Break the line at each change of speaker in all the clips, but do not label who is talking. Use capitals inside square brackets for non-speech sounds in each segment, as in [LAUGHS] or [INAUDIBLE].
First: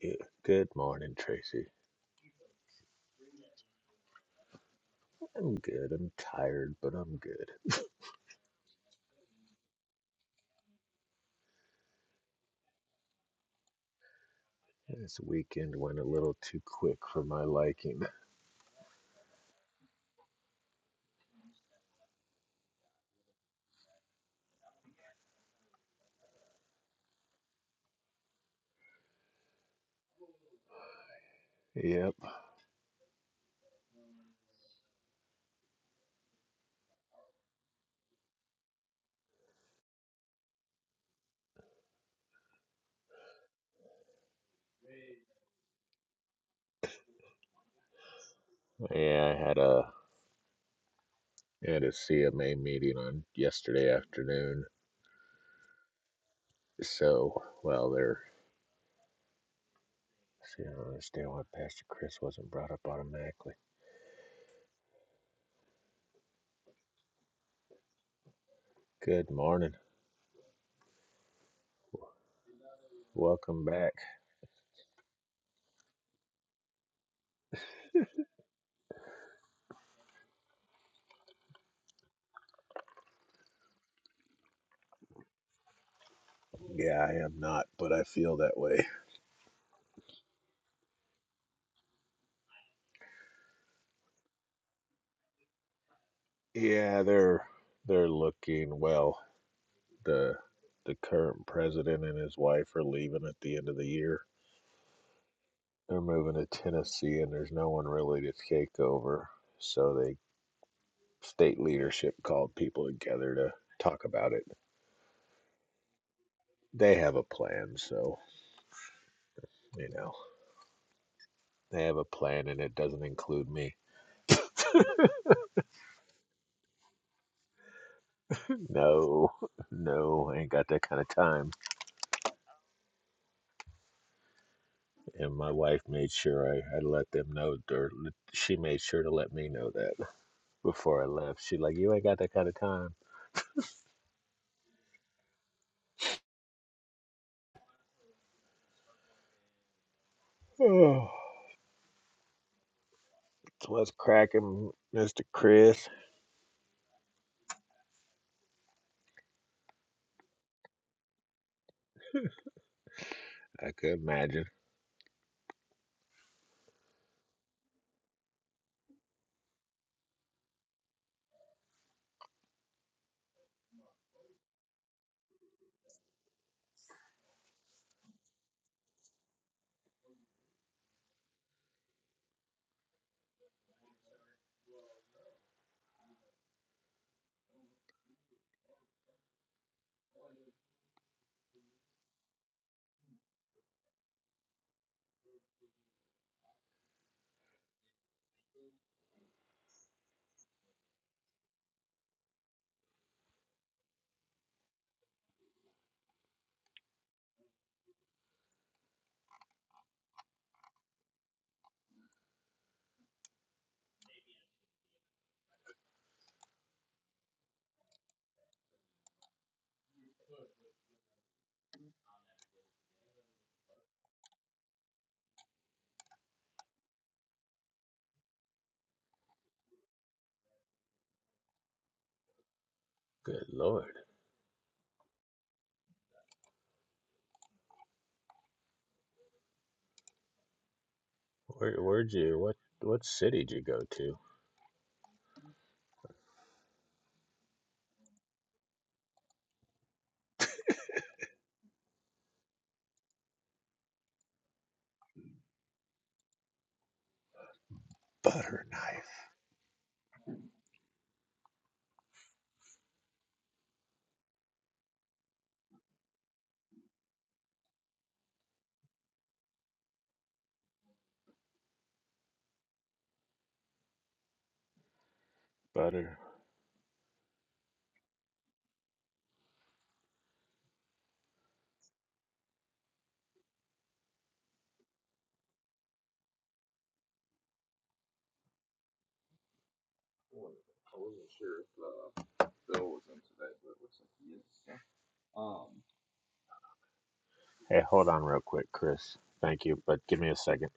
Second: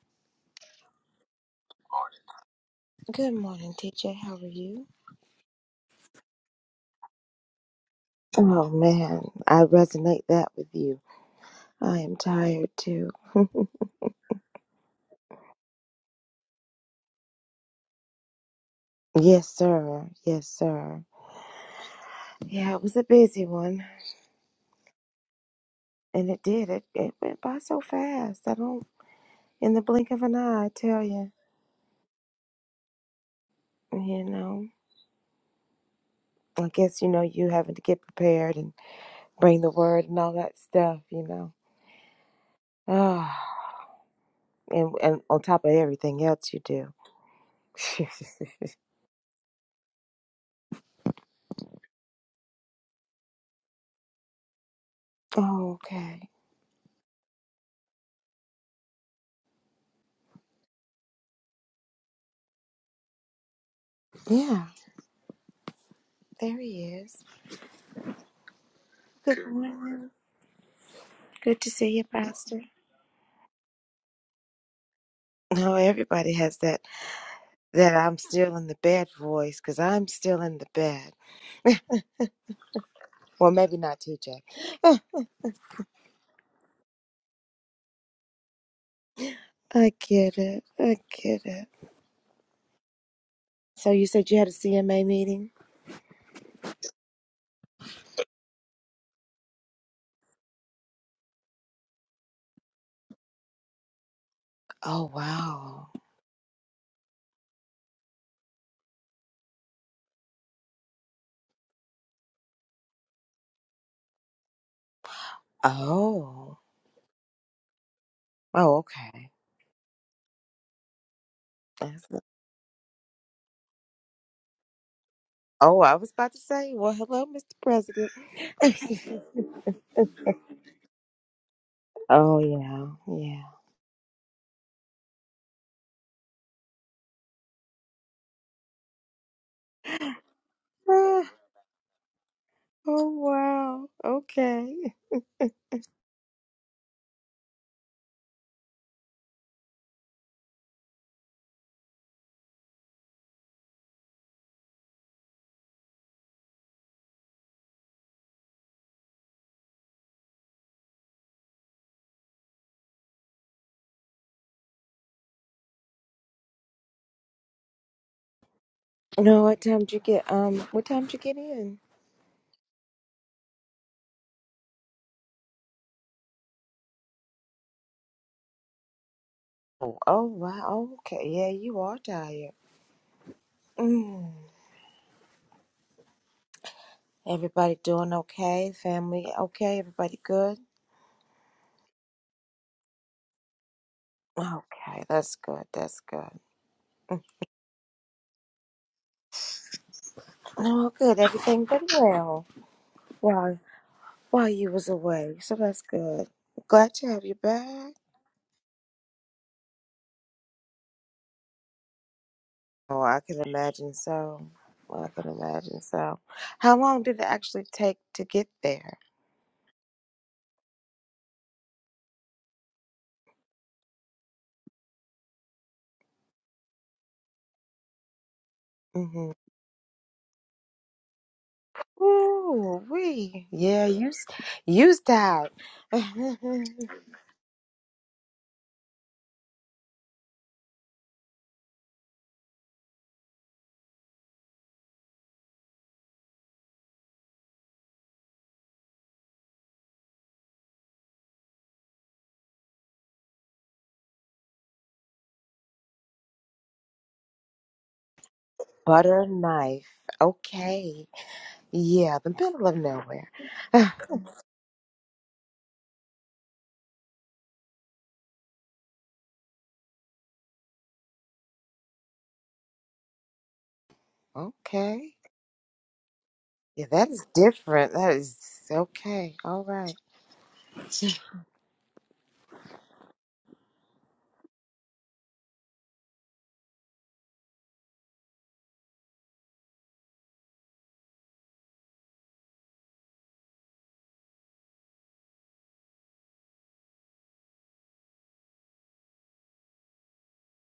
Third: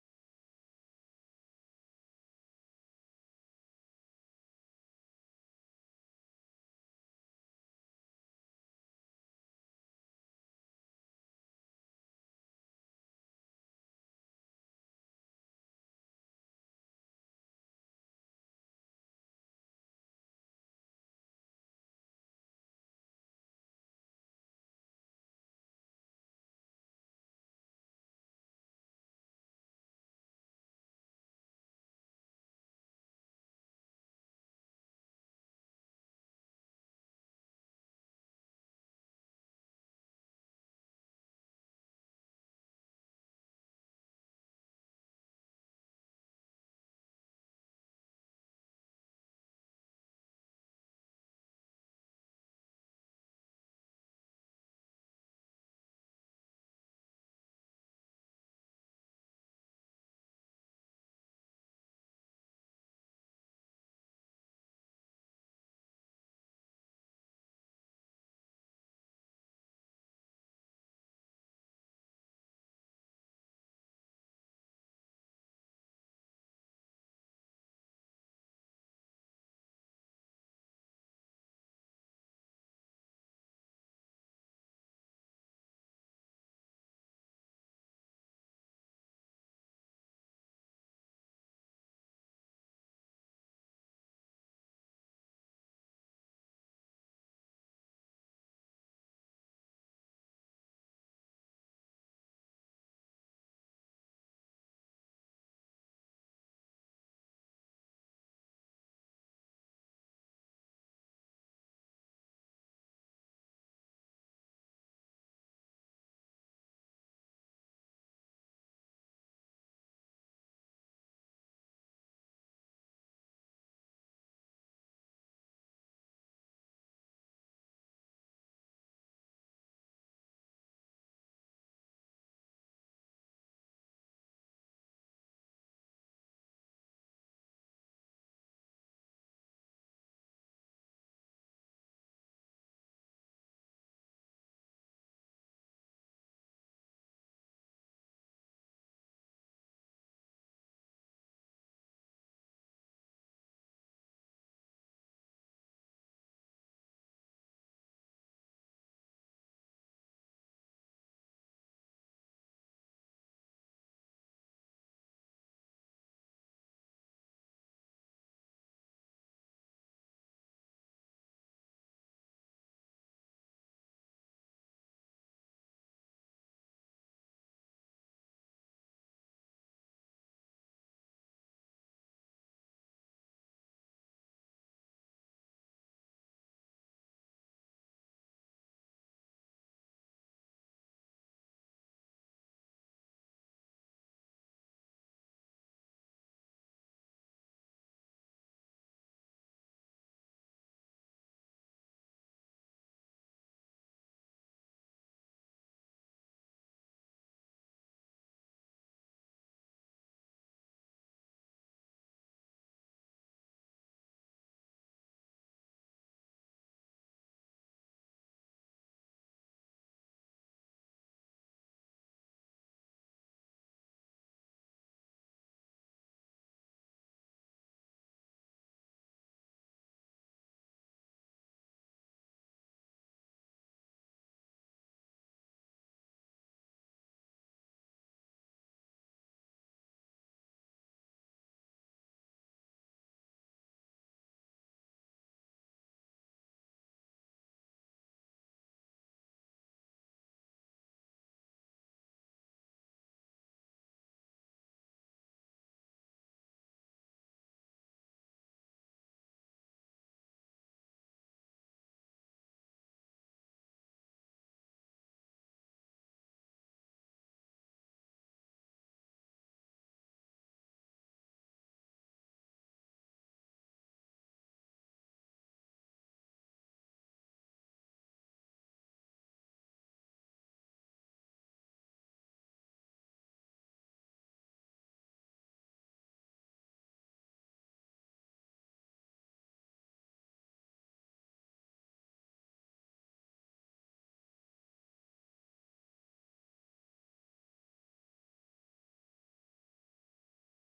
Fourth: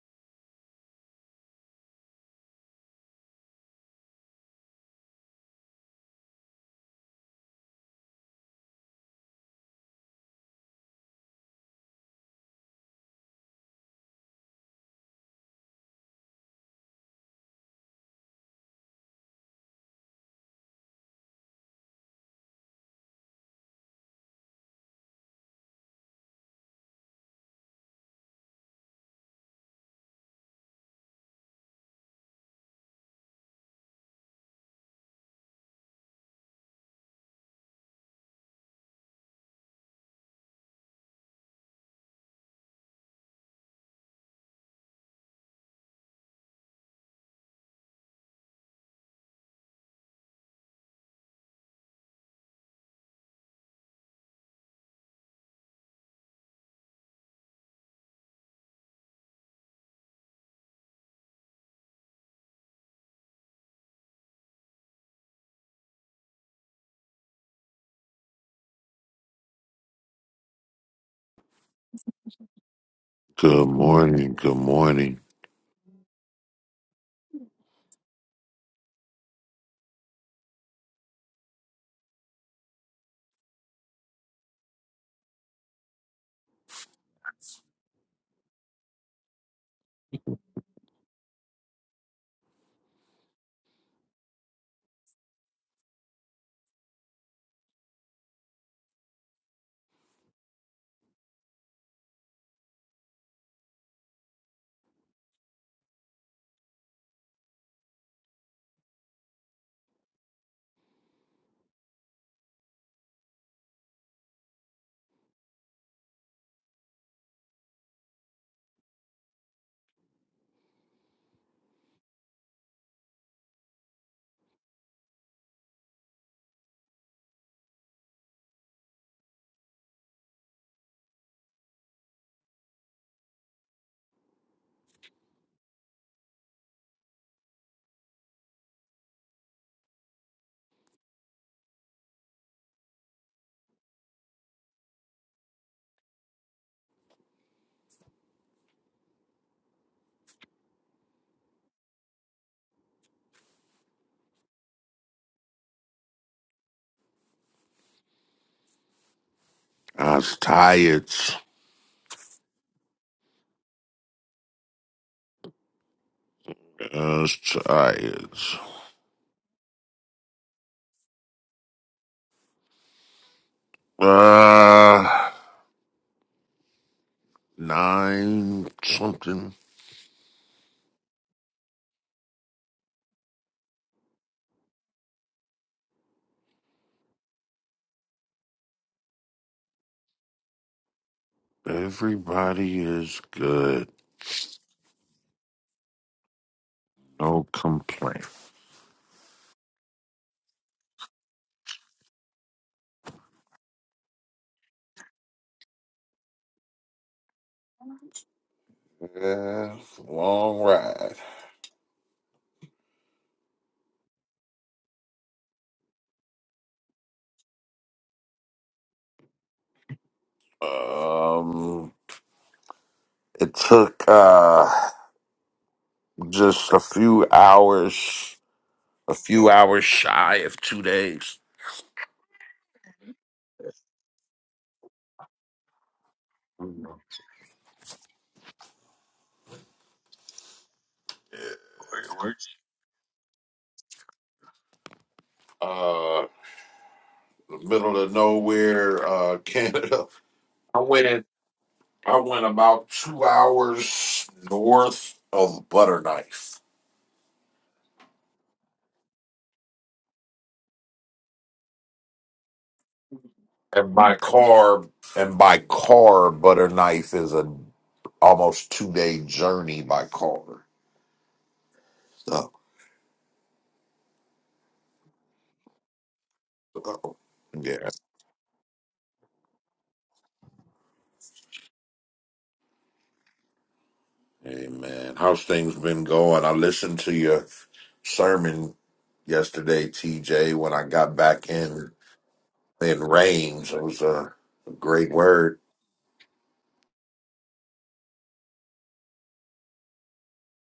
Good, good morning, Tracy.
Good morning, TJ. How are you?
I'm good. I'm tired, but I'm good.
Oh man, I resonate that with you. I am tired too.
This weekend went a little too quick for my liking. [LAUGHS]
Yes, sir. Yes, sir. Yeah, it was a busy one, and it did. It it went by so fast. I don't, in the blink of an eye, I tell you.
Yep.
You know, I guess you know you having to get prepared and bring the word and all that stuff. You know, ah, and and on top of everything else you do. [LAUGHS]
Yeah, I had a I had a CMA meeting on yesterday afternoon.
Oh, okay.
So, well, there. See, I don't understand why Pastor Chris wasn't brought up automatically.
Yeah. There he is.
Good
Good
morning.
morning. Good to see you, Pastor.
Welcome
Good
back.
morning. Good morning.
No, everybody has that that I'm still in the bed voice because I'm still in the bed. Well, maybe not TJ.
Yeah, I am not, but I feel that way.
I get it. I get it. So you said you had a CMA meeting?
Yeah, they're they're looking well. the the current president and his wife are leaving at the end of the year.
Oh wow.
They're moving to Tennessee, and there's no one really to take over. So the state leadership called people together to talk about it.
Oh.
They have a plan, so
Oh, okay.
you know they have a
That's
plan, and it doesn't include me.
oh, I was about to say, well, hello, Mr. President. [LAUGHS]
No, no, I ain't got that kind of time.
oh yeah, yeah.
And my wife made sure I, I let them know, or she made sure to let me know that before I
Ah,
left. She like, you ain't got that kind of time. [SIGHS]
oh wow. Okay.
Oh. What's cracking, Mr. Chris?
I was tired.
I could imagine.
I was tired.
No, what time did you get? Um, what time did you get in?
Uh, nine something.
Oh, oh wow. Okay. Yeah, you are tired. Mm. Everybody doing okay? Family okay? Everybody good?
Everybody is good.
Okay, that's good. That's good.
No complaint.
No, good. Everything been well while while you was away, so that's good. Glad to have you back.
Yeah, long ride.
Oh, I can imagine so. I can imagine so. How long did it actually take to get there?
Um, it took uh just a few hours, a
Mm-hmm.
few hours shy of two days.
Ooh,
Good
wee. Yeah,
lord.
use used out. [LAUGHS]
Where where'd you what what city'd you go to?
Uh, middle of nowhere, uh, [LAUGHS] Canada. I went I went about two hours north of Butterknife,
Butter knife.
Butter knife. Okay. Yeah, the middle of nowhere. [SIGHS]
and by car and by car Butterknife is a almost two day journey by car. So,
okay.
Butter.
Yeah, that
so,
is
yeah,
different. That is okay. All right. [SIGHS]
amen. How's things been going? I listened to your sermon yesterday, TJ. When I got back in in rains, it was a, a great
Um,
word.
Hey, hold on real quick, Chris. Thank you, but give me a second.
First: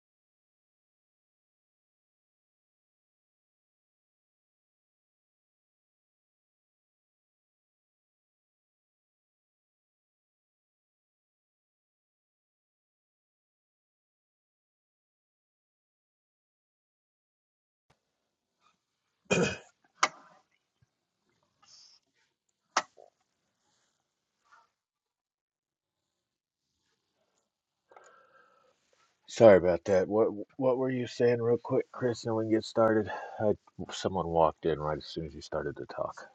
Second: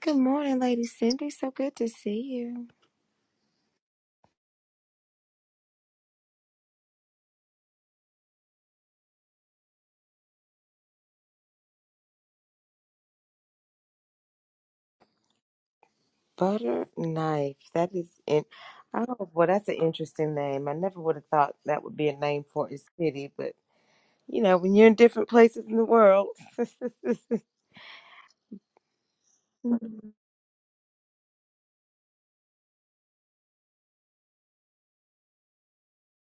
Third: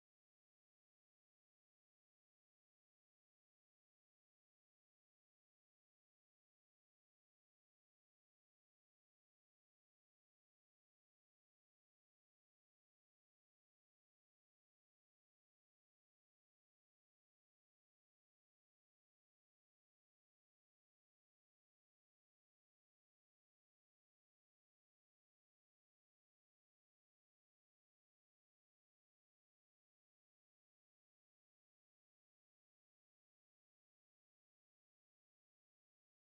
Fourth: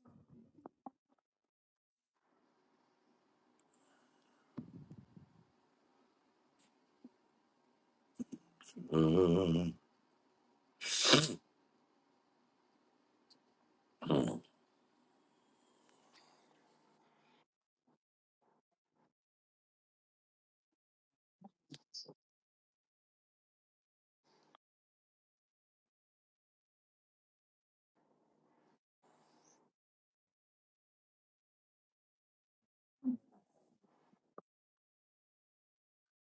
Good morning, Lady Cindy. So good to see you.
Mhm.
Butter knife. That is in. Oh, well, that's an interesting name. I never would have thought that would be a name for a city, but you know, when you're in different places in the world. [LAUGHS]
Sorry about that. What what were you saying real quick, Chris, and we can get started? I, someone walked in right as soon as you started to talk.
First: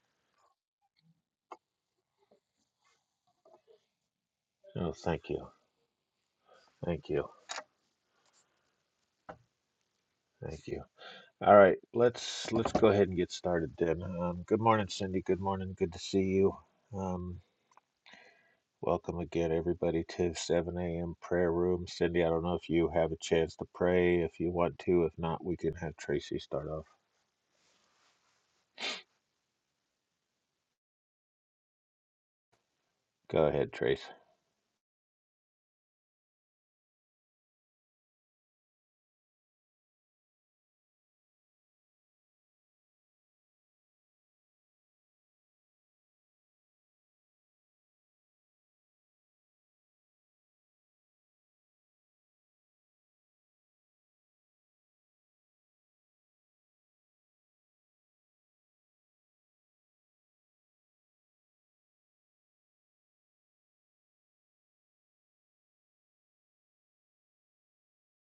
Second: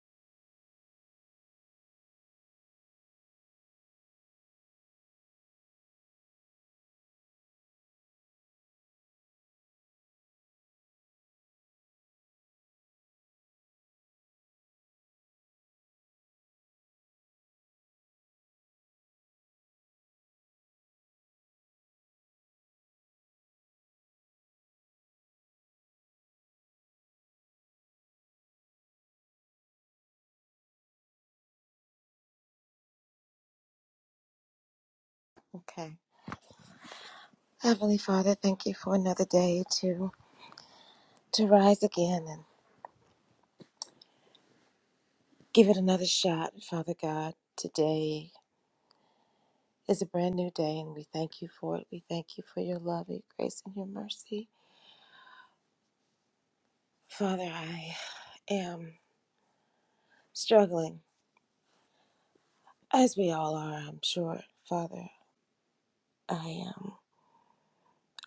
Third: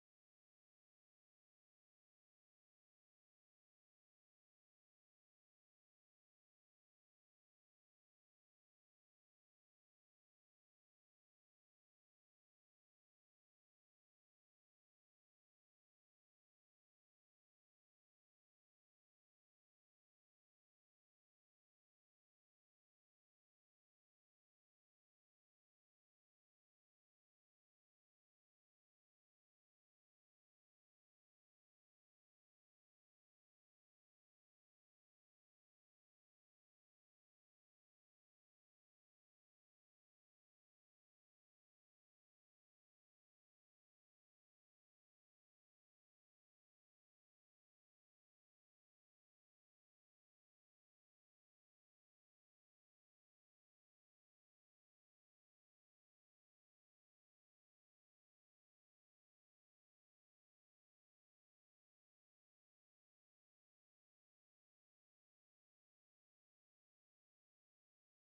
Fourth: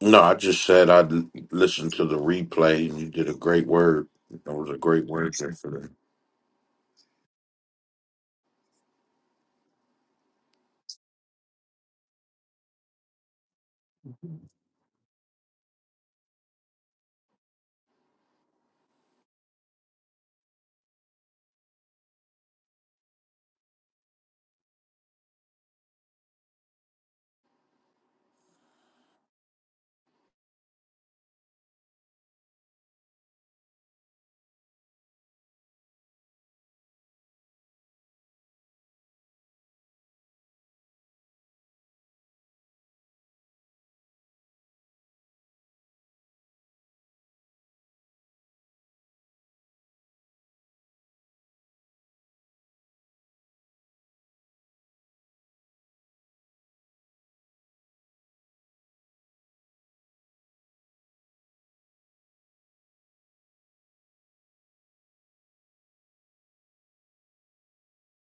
No, I just said I'd l- listen to the replay, and you did a great word. That was a
Oh,
great
thank
word
you.
there for that.
Thank you. Thank you. All right, let's let's go ahead and get started then. Um, good morning, Cindy. Good morning. Good to see you. Um. Welcome again, everybody, to 7 a.m. prayer room. Cindy, I don't know if you have a chance to pray if you want to. If not, we can have Tracy start off. Go ahead, Trace.
okay. Heavenly Father, thank you for another day to to rise again and give it another shot, Father God. Today is a brand new day and we thank you for it. We thank you for your love, your grace, and your mercy. Father, I am struggling, as we all are, I'm sure. Father, I am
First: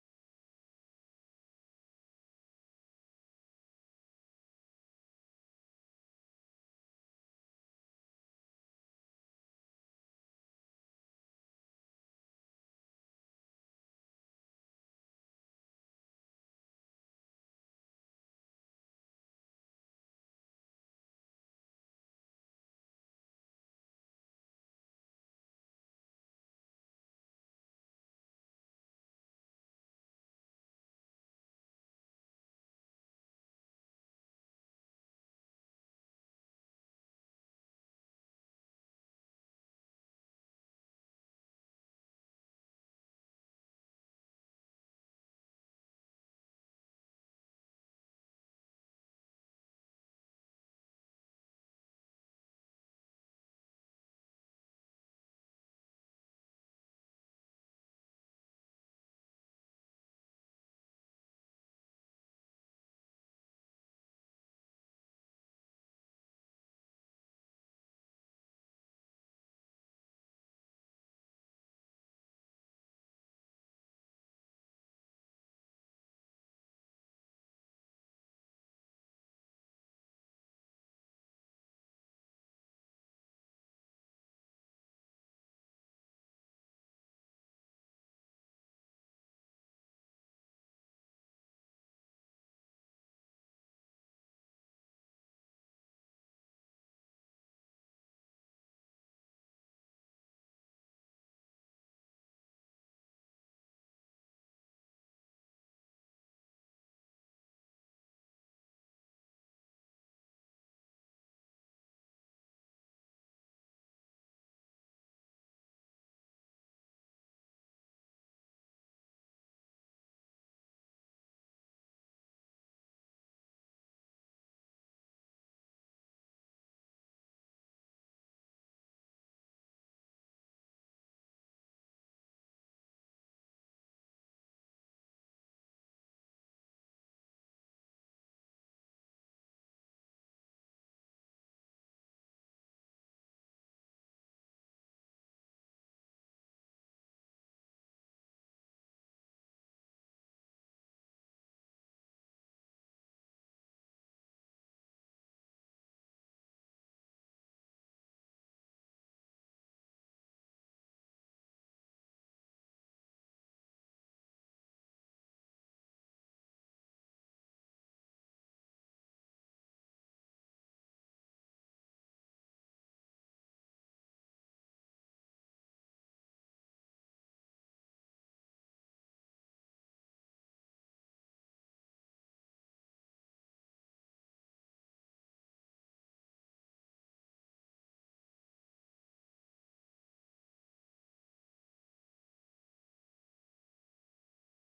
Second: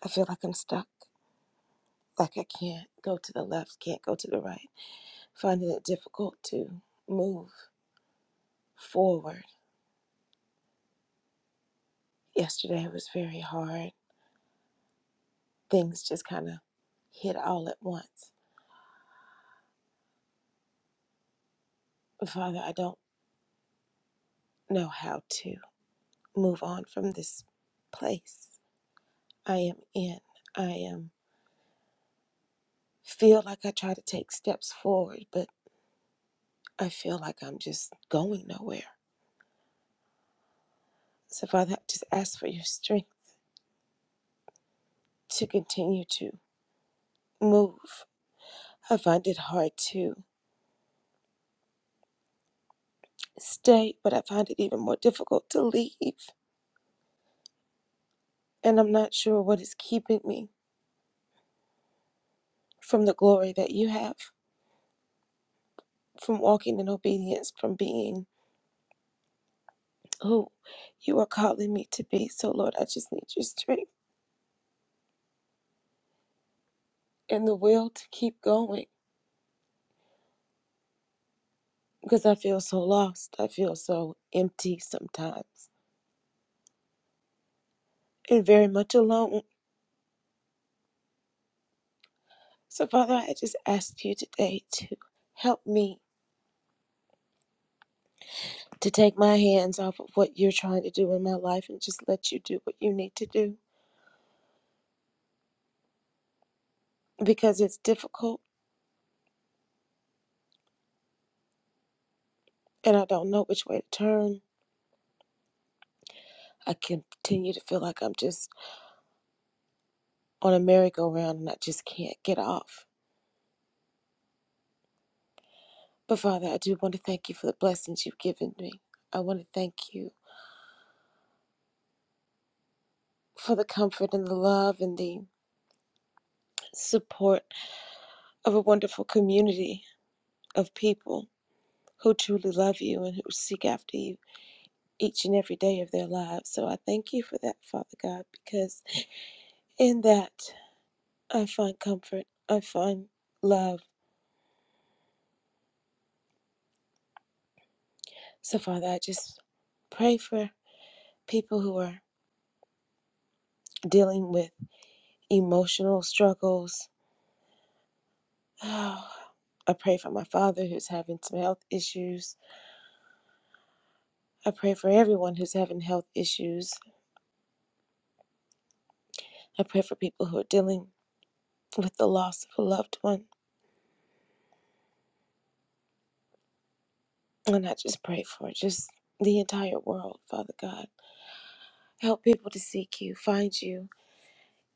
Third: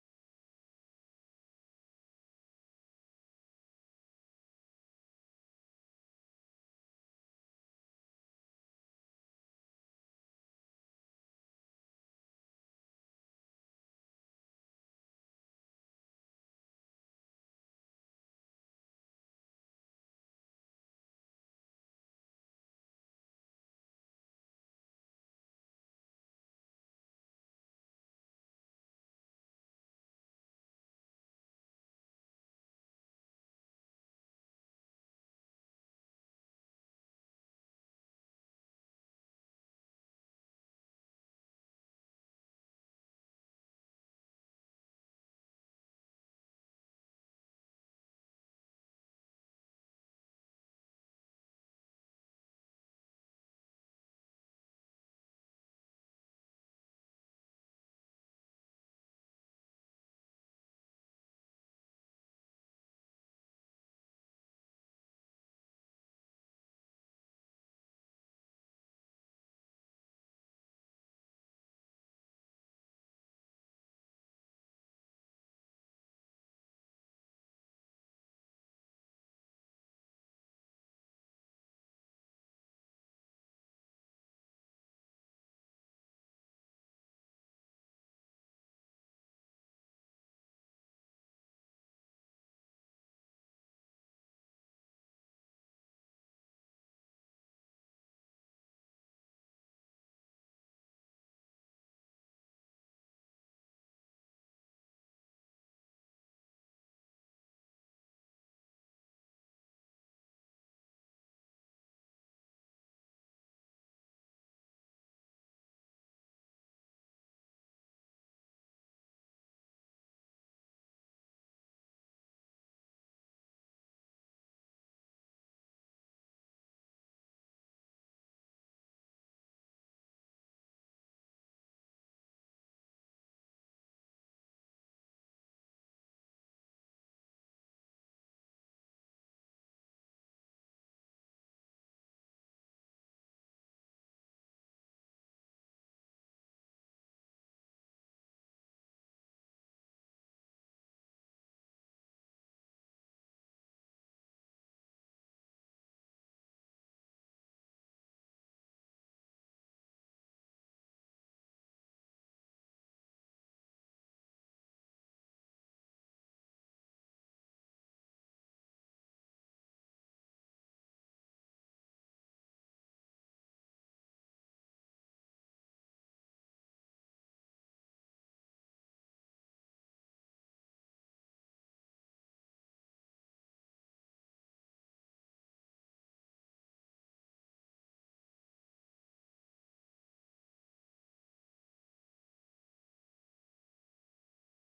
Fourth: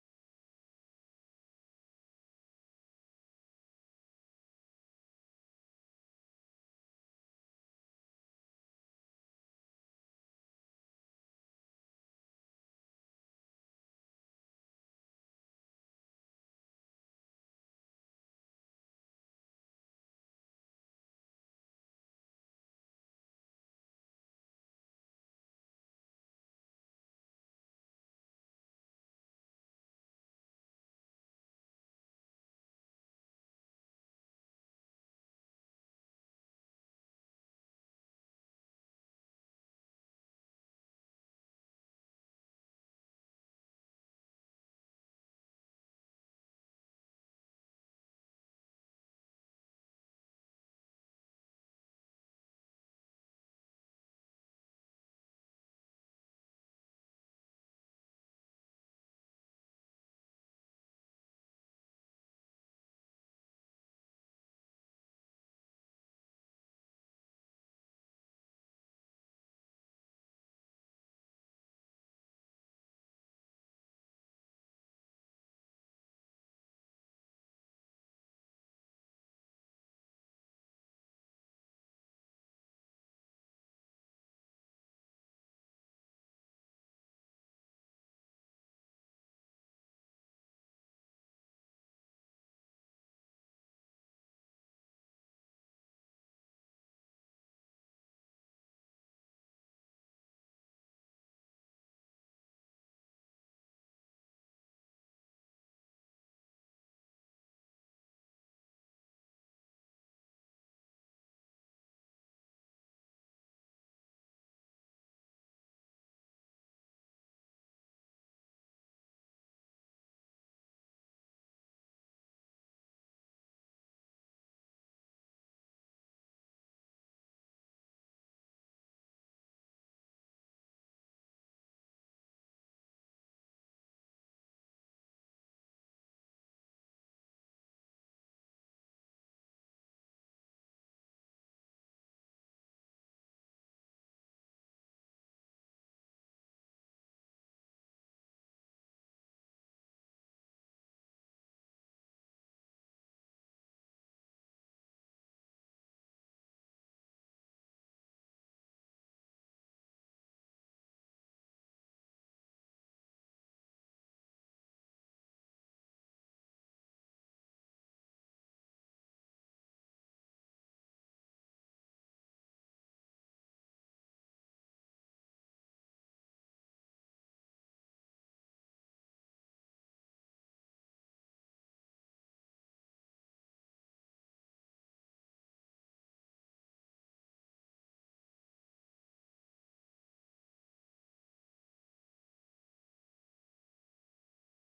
I feel like I'm stuck, like I can't go to the left, can't go to the right. Finding it difficult to move forward. Yesterday was very hard things just kind of hit all at once. Father, I don't know how to move on from this place I am in. I am feel like I try to take steps forward, but I feel like I'm just going nowhere. So Father, I just ask for your strength to continue to move. I find it hard to stay, but I find it even more difficult to leave. And I'm not sure what is keeping me from the glory that you have from walking in obedience, from being who you are calling me to be. So, Lord, I just need your strength and the will to keep going because I feel so lost. I feel so empty sometimes and very much alone. So, Father, I just ask you today to help me to take my hands off of what you're trying to do in my life and just let you do what you need to do because it's difficult and I don't know which way to turn. I continue to feel like I'm just on a merry-go-round and I just can't get off. But Father, I do want to thank you for the blessings you've given me. I want to thank you for the comfort and the love and the support of a wonderful community of people who truly love you and who seek after you each and every day of their lives. So I thank you for that, Father God, because in that I find comfort, I find love. So, Father, I just pray for people who are dealing with emotional struggles, [SIGHS] Oh, I pray for my father who's having some health issues. I pray for everyone who's having health issues. I pray for people who are dealing with the loss of a loved one. And I just pray for just the entire world, Father God. Help people to seek you, find you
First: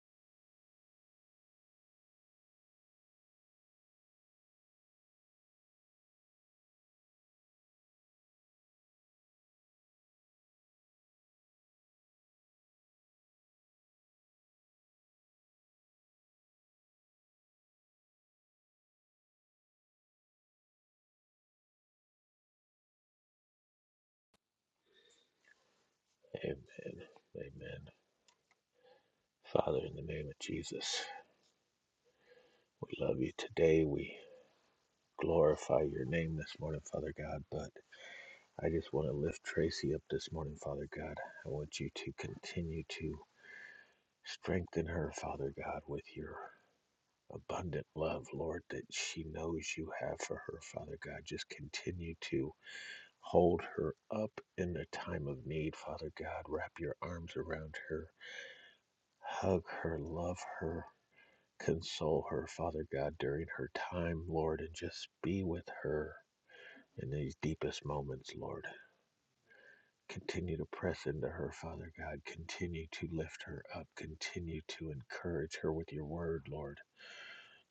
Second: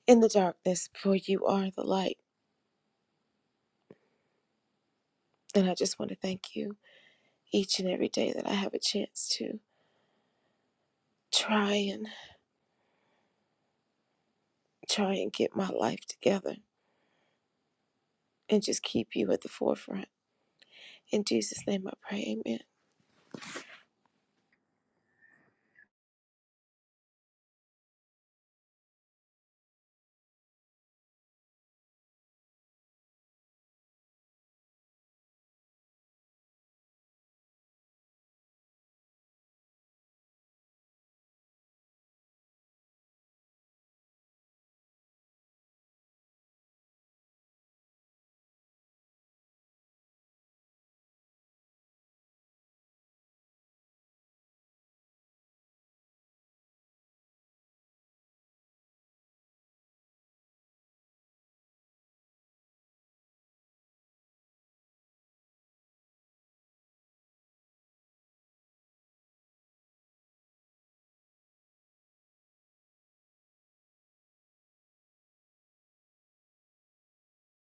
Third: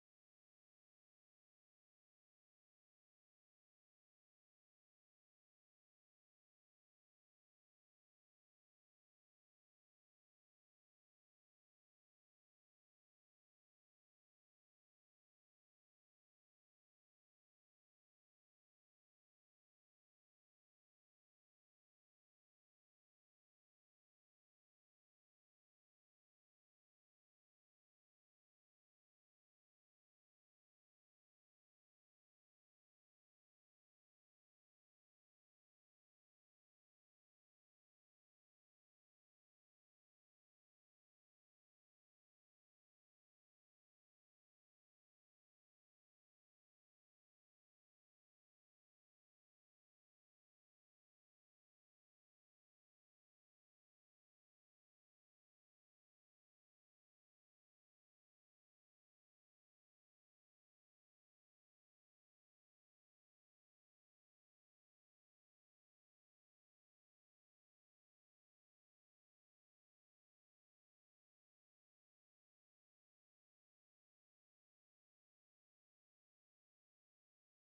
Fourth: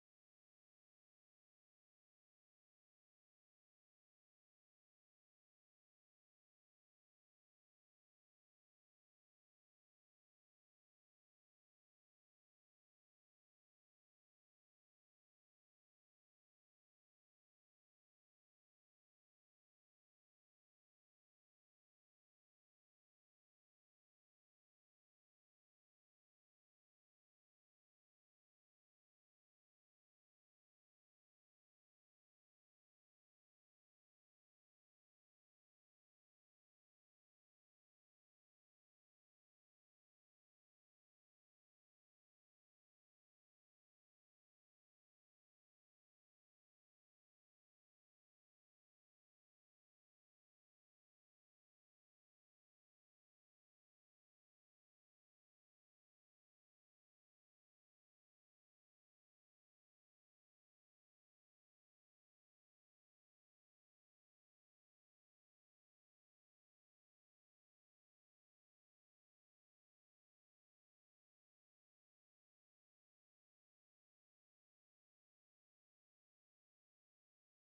in the darkness, for you are the light. And I just want to thank you each and every day that I have a chance to try and try and get my life together and just keep you at the forefront. In Jesus' name I pray, amen.
Amen. Amen. Father, in the name of Jesus, we love you today. We glorify your name this morning, Father God. But I just want to lift Tracy up this morning, Father God. I want you to continue to strengthen her, Father God, with your abundant love, Lord, that she knows you have for her, Father God. Just continue to hold her up in a time of need, Father God. Wrap your arms around her, hug her, love her, console her, Father God, during her time, Lord, and just be with her in these deepest moments, Lord. Continue to press into her, Father God. Continue to lift her up. Continue to encourage her with your word, Lord.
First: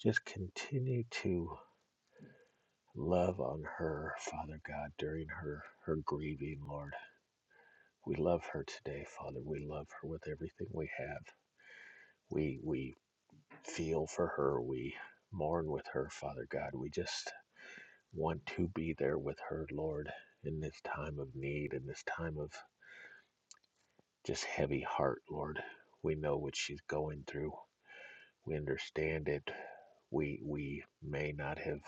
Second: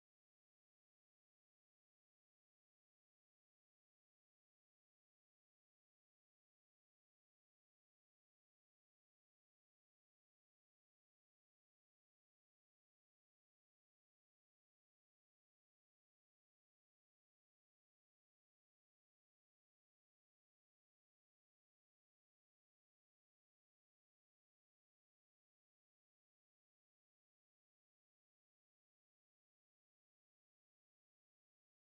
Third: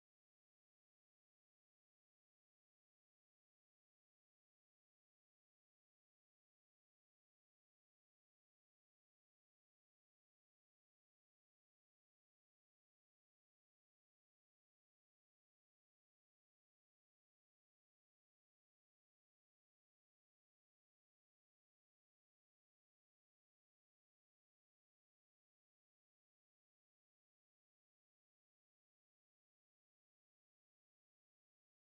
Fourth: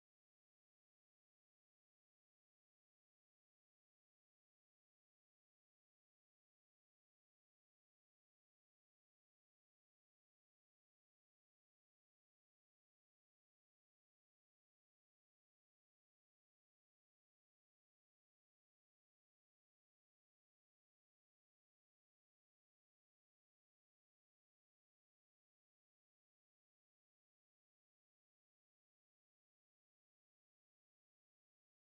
Just continue to Love on her, Father God, during her, her grieving, Lord. We love her today, Father. We love her with everything we have. We, we feel for her. We mourn with her, Father God. We just want to be there with her, Lord, in this time of need, in this time of just heavy heart, Lord. We know what she's going through. We understand it. We, we may not have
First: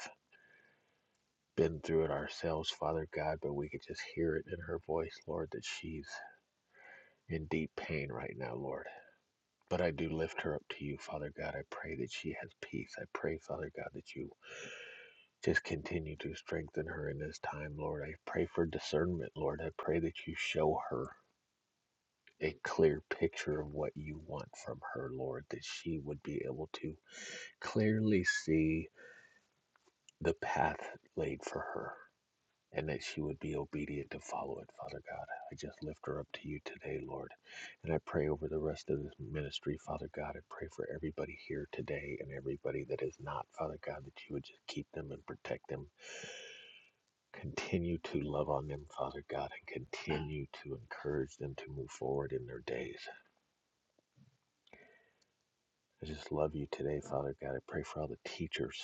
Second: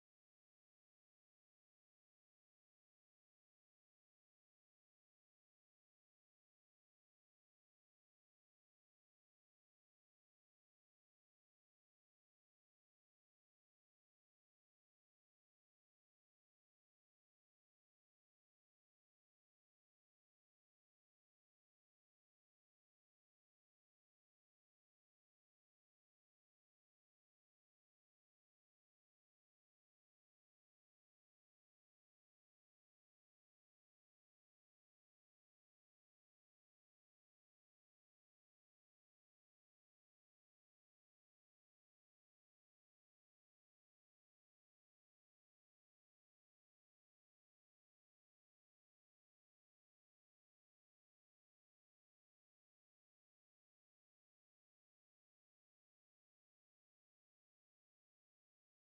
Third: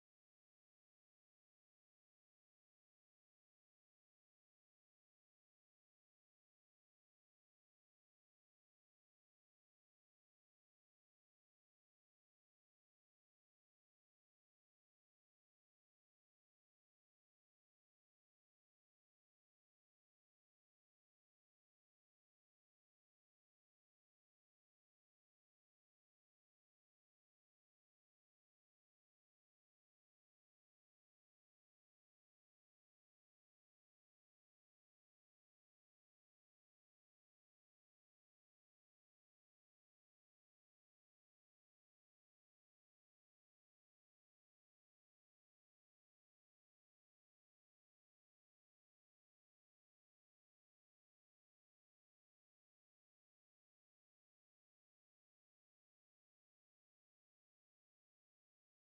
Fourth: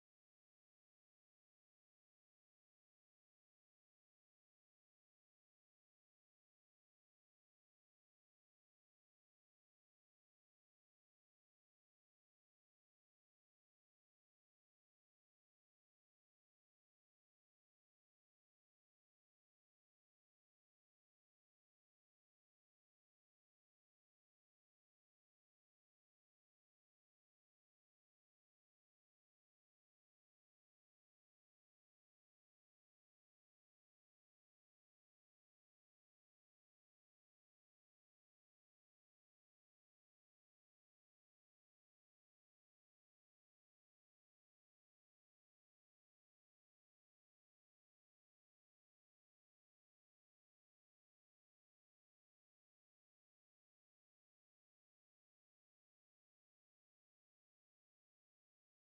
been through it ourselves, Father God, but we could just hear it in her voice, Lord, that she's in deep pain right now, Lord. But I do lift her up to you, Father God. I pray that she has peace. I pray, Father God, that you just continue to strengthen her in this time, Lord. I pray for discernment, Lord. I pray that you show her a clear picture of what you want from her, Lord, that she would be able to clearly see the path laid for her. and that she would be obedient to follow it, Father God. I just lift her up to you today, Lord. And I pray over the rest of this ministry, Father God. I pray for everybody here today and everybody that is not, Father God, that you would just keep them and protect them. Continue to love on them, Father God, and continue to encourage them to move forward in their days. I just love you today, Father God. I pray for all the teachers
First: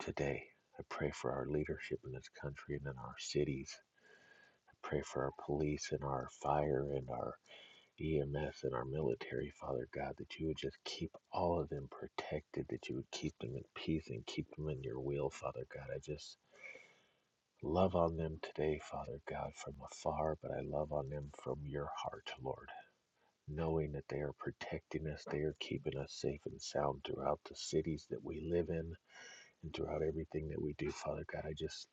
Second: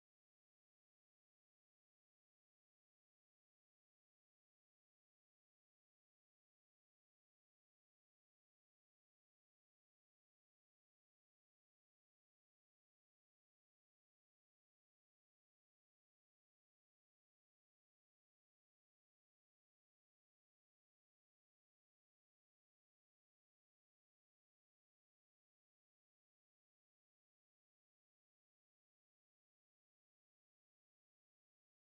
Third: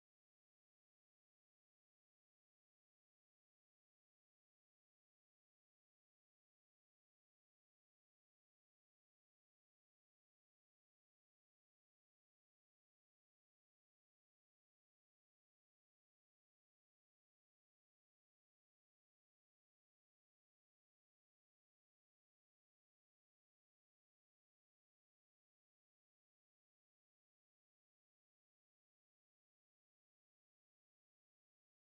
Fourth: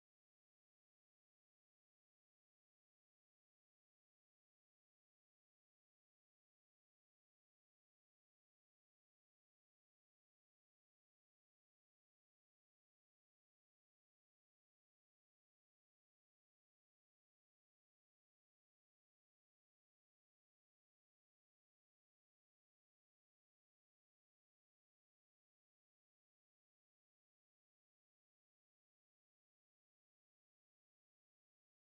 today. I pray for our leadership in this country and in our cities. I pray for our police and our fire and our EMS and our military, Father God, that you would just keep all of them protected, that you would keep them in peace and keep them in your will, Father God. I just love on them today, Father God, from afar, but I love on them from your heart, Lord, knowing that they are protecting us, they are keeping us safe and sound throughout the cities that we live in and throughout everything that we do, Father God. I just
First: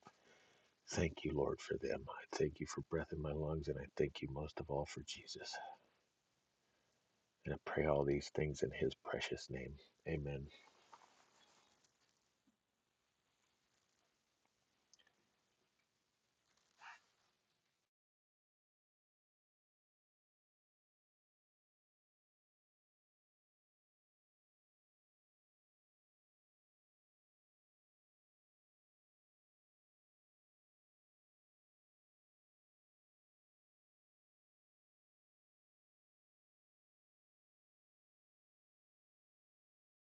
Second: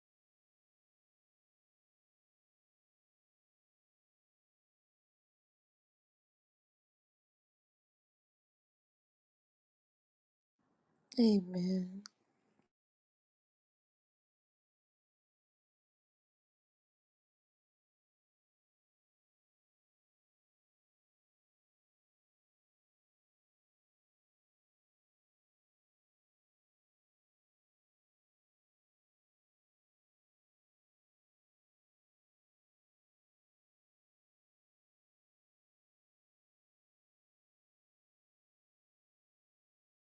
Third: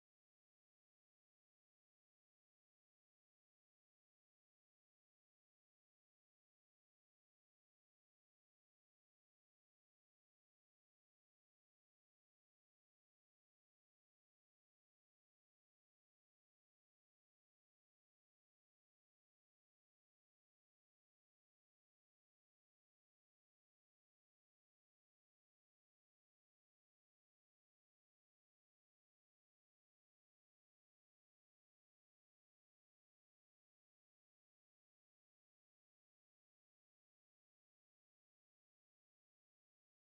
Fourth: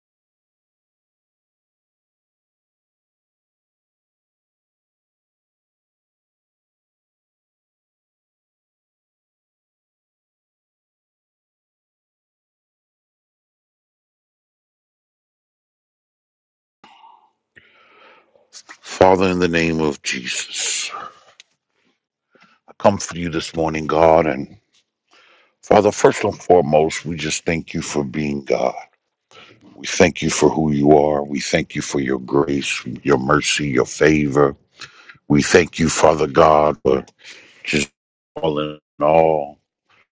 thank you, Lord, for them. I thank you for breath in my lungs, and I thank you most of all for Jesus. And I pray all these things in his precious name. Amen.
Amen.
Father, in the name of Jesus, I come for you this morning, God. And Father, first and foremost, we just thank you for being God. We thank you for who you are. We thank you for your grace, your mercy, your favor. We thank you, Father God, for just all in all.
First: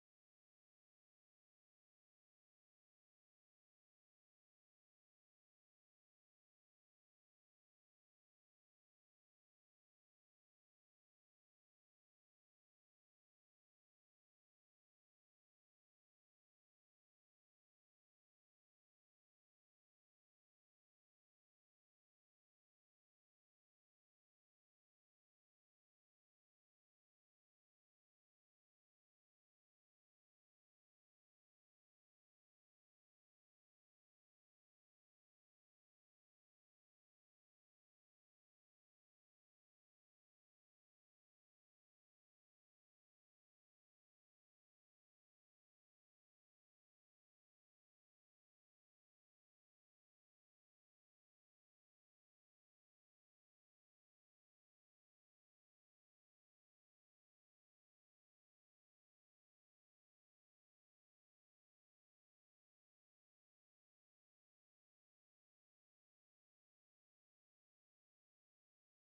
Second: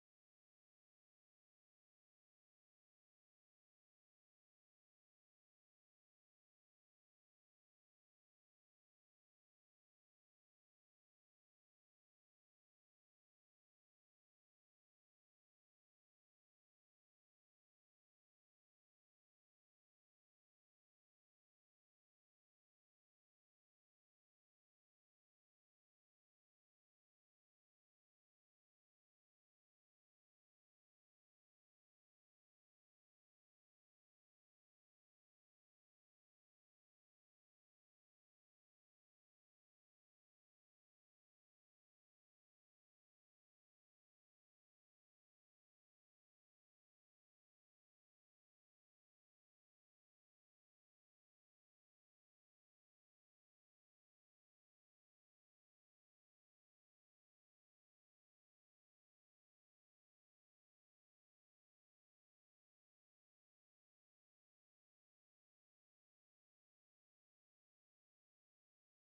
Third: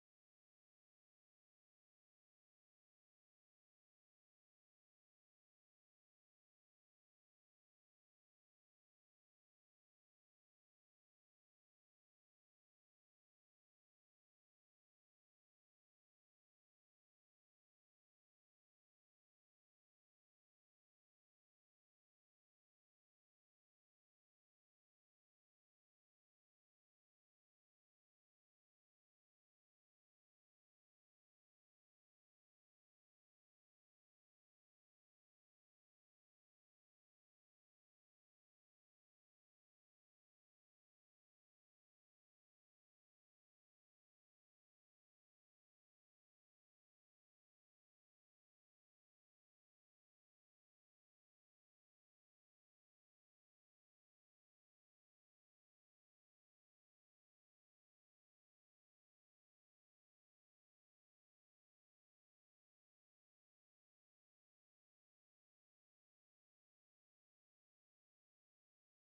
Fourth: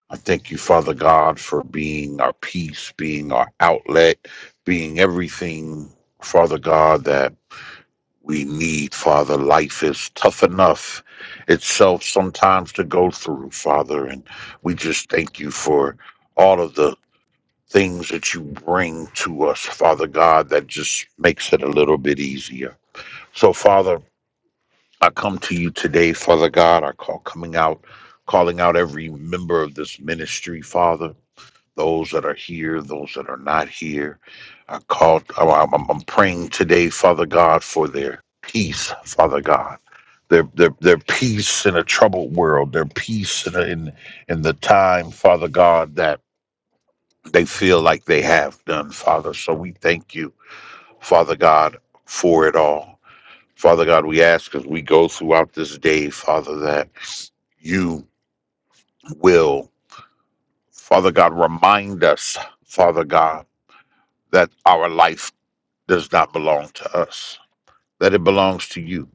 I thank you, Father God, for being our peace, being our outlet, being everything, Father God, that we need, Father. Life is tough enough itself sometimes to go through, Father. And we just thank you for all of the things that you bring to us, Father God, that just makes it a little bit easier. So, Father, I come to you today, Father God. I call coming out, calling out every member of this ministry, Father those that are here, those that are not here. I called, I'm, I'm I'm praying today, Father God, for their peace, Father God. Their, their, their peace in a troubled world, their peace in, in in the time, Father God, that they feel like they have done, Father. So we thank you, Father God, for it all. Father God, we ask as we go throughout this day, Father, that you will, Father God, remind us, Father God, that our life does not belong to us, that it belongs to you,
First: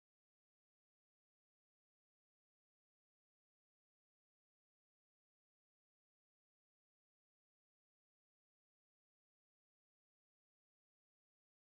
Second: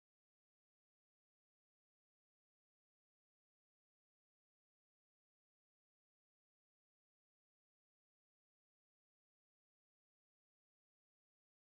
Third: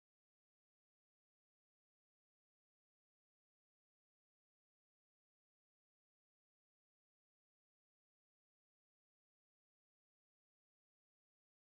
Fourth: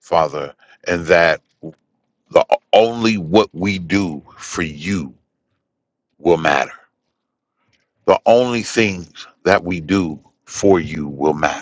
Father, and that the only what we do for you will matter. The only things that we do for you will matter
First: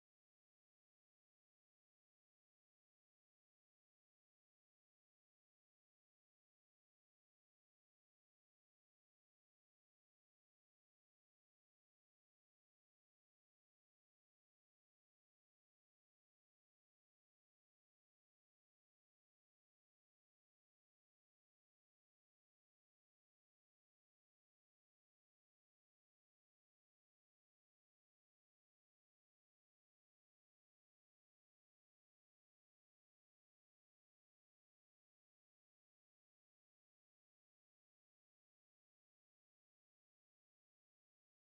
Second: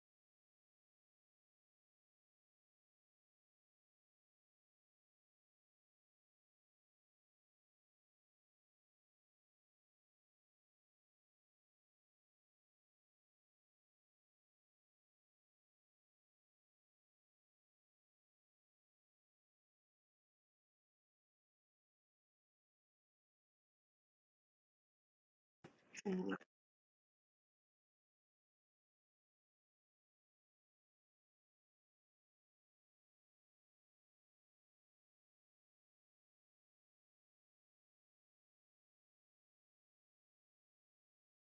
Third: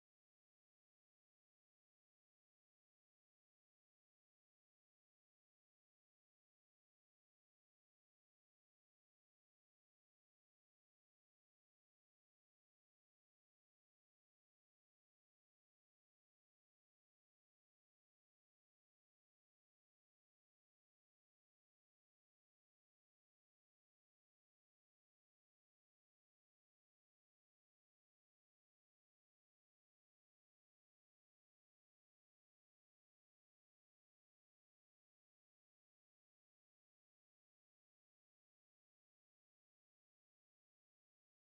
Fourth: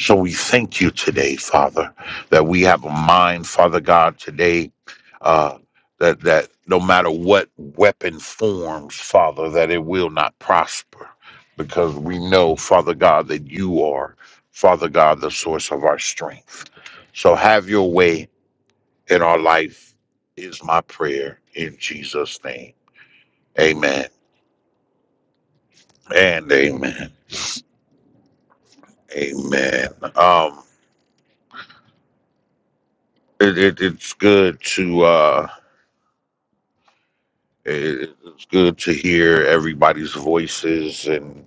So we thank you today, Father, that we have a mind, Father God, today, uh, that that no matter what weapon forms, Father, that it will not prosper, because we know, Father God, that you are, Father God, the source of our strength. So have your way in our life is my prayer in Jesus' name. Amen
Mm,
and amen. Amen. Um, it, it, it's good to. Uh, It- It's good to hear everybody's voices and